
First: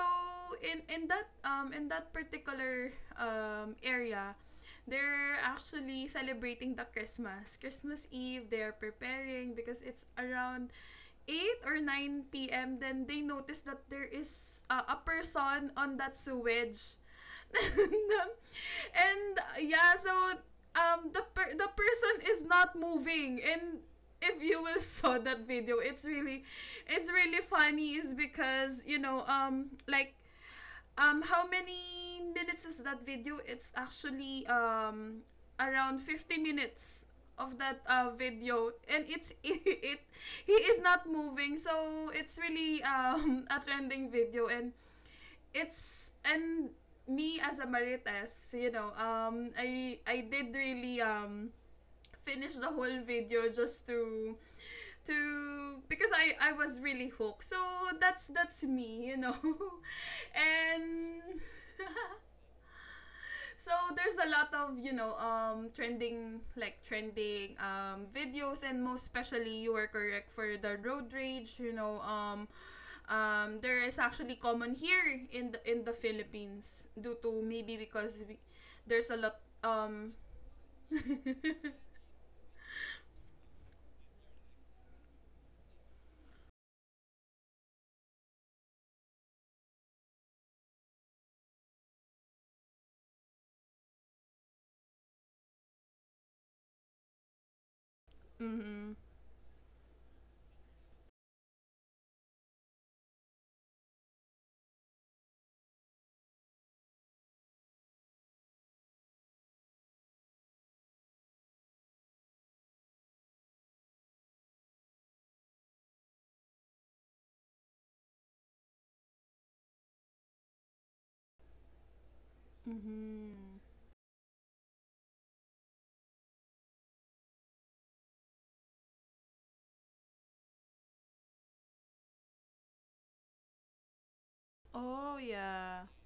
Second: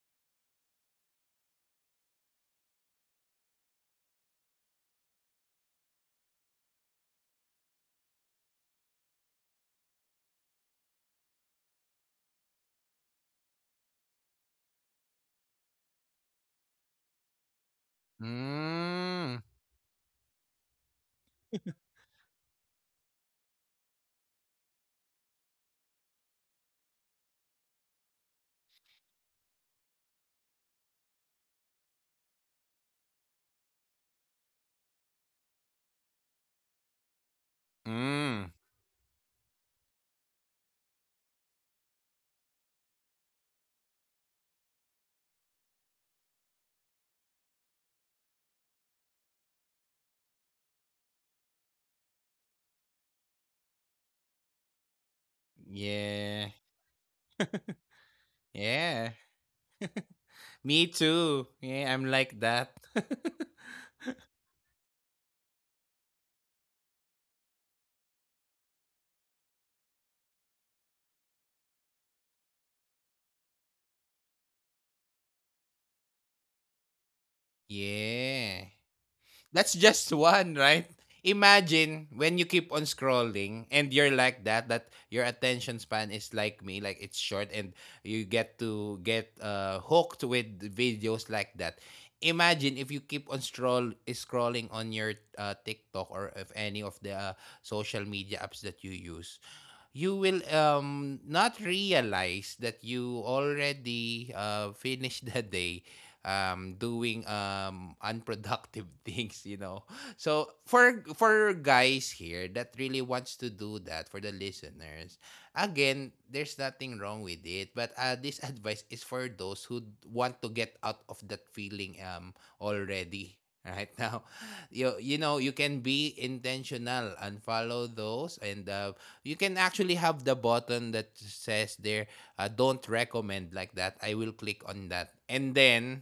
S1: in in that, um, in that particular, um, area, they're actually celebrating the Christmas. Christmas Eve, they're preparing, because it's around eight or nine p m. Then they notice that there is, uh, a person on that sewage. <laughs>
S2: Mm.
S1: And yeah, so, um the per- the person is not moving. And if you will <laughs> saw that video, it's really, it's really funny, is because, you know um like, um how many minutes is that video? It's actually, um around fifty minutes of that, uh,
S2: Mm.
S1: video. And it's <laughs> it, it he is not moving. So it's really, um <laughs> a trending video. And it's and me, as a marites, you know, um, I I did really, um finish the whole video, just to to because I I
S2: Yeah.
S1: was really hooked. So that's that's me,
S2: Yeah.
S1: you know. <laughs>
S2: Me
S1: And
S2: too. Yeah,
S1: <laughs>
S2: I'm like that. <laughs>
S1: so there's a lot of, you know um trending like trending, um videos. And most especially, you were correct for the road rage, you know um um, there is actually common here in the in the Philippines, due to maybe because we,
S2: Yeah.
S1: there's a lot,
S2: That's
S1: um
S2: just <laughs> one, right? Imagine when you keep on scrolling and you're like that, that your attention span is like me, like it's short, and you get to get uh, hooked with videos like that. Imagine if you keep on scroll scrolling on your uh, TikTok or if any of the uh, social media apps that you
S1: mhm.
S2: use, you will um not realize that you already uh, <laughs> finished the day um, doing um, unproductive <laughs> things, you know. So for for guys here that really wants to do that, for the listeners, again, there's nothing wrong with it. But uh, this <laughs> advice is for those who want to get out of that feeling um already
S1: Mhm.
S2: right now. <laughs> You you know, you can be intentional and follow those, and uh, you can actually have the button that says there, uh, don't recommend, like that. I will click on that,
S1: Oh
S2: and
S1: yeah.
S2: then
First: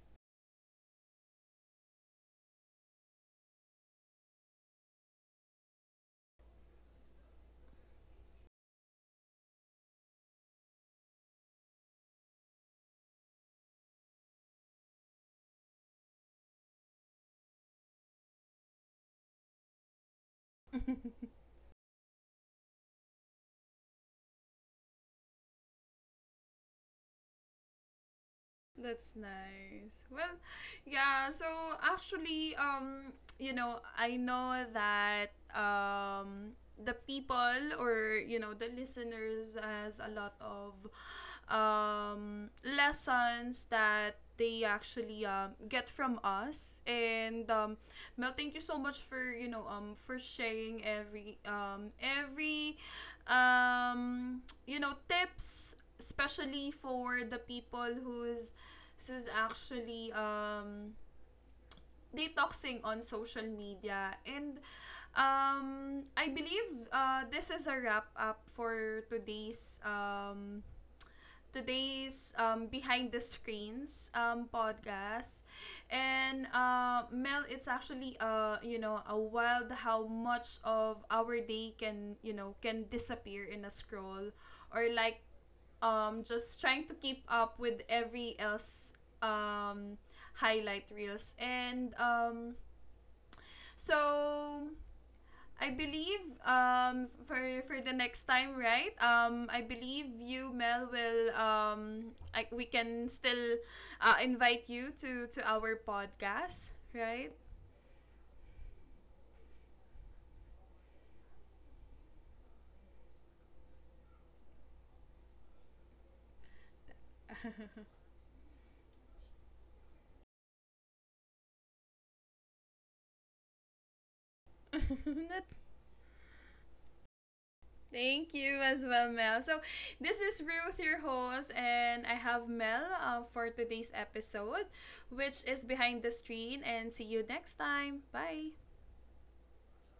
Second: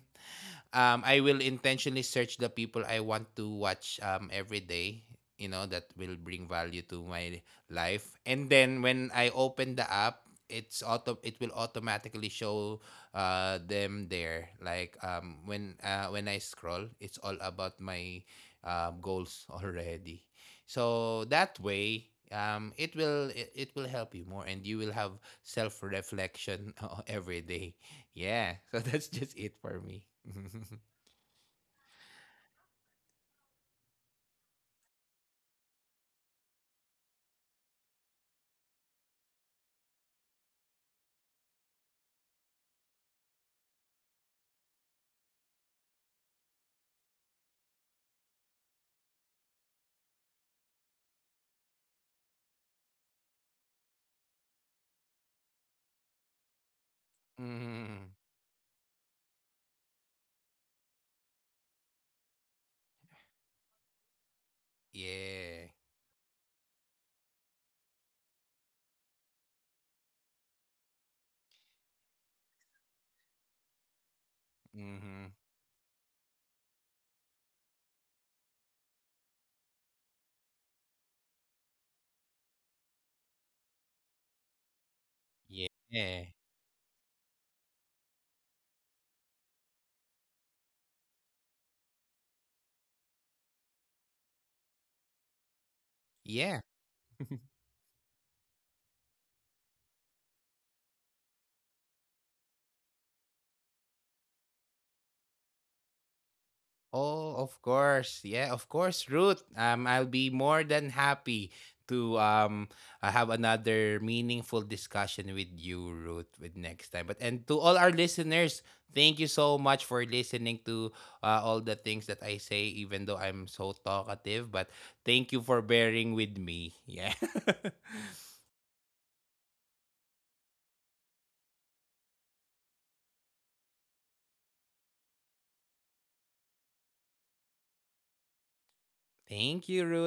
S2: um, I will intentionally search the people I want to watch um, every day, you know, that will bring value to my life. And then when I open the app, it's auto it will automatically show uh them there, like um when uh when I scroll, it's all about my uh, goals <laughs> already. So
S1: <laughs>
S2: that way um it will it, it will help you more, and you will have self reflection <laughs> every day. Yeah. <laughs> So that's
S1: That's
S2: just it for me.
S1: nice. Well,
S2: <laughs>
S1: yeah, so actually, um, you know, I know that, um, the people, or, you know, the listeners has a lot of, um, lessons that they actually, um, get from us. And, um, Mel, thank you so much for, you know, um, for sharing every, um, every, um, you know, tips, especially for the people
S2: Mm.
S1: who's this is actually, um, detoxing on social media. And,
S2: Yeah.
S1: um, I believe, uh, this is a wrap up for today's um, today's um, behind the screens, um,
S2: Mm-hmm.
S1: podcast. And, uh, Mel, it's actually, uh, you know a wild how much of our day can, you know can disappear in a scroll or, like,
S2: Yeah.
S1: um just trying to keep up with every else, um highlight reels. And, um so I believe,
S2: Yeah.
S1: um
S2: <laughs>
S1: for for the next time, right? um I believe you, Mel, will, um I, we can still, uh, invite you to to our podcast,
S2: Oh,
S1: right?
S2: of course. Yeah, of course, Ruth. Um, I'll be more than happy to um uh, have another meaningful discussion with you, Ruth, with next time. But and to all our listeners, thank you so much for listening to uh, all the things that I say, even though I'm so talkative. But thank you
S1: <laughs>
S2: for
S1: that's
S2: bearing with me. Yeah. <laughs>
S1: Thank you as well, Mel. So, this is Ruth, your host, and I have Mel, uh, for today's episode, which is Behind the Screen. And see you next time. Bye.
S2: Thank you, Ruth.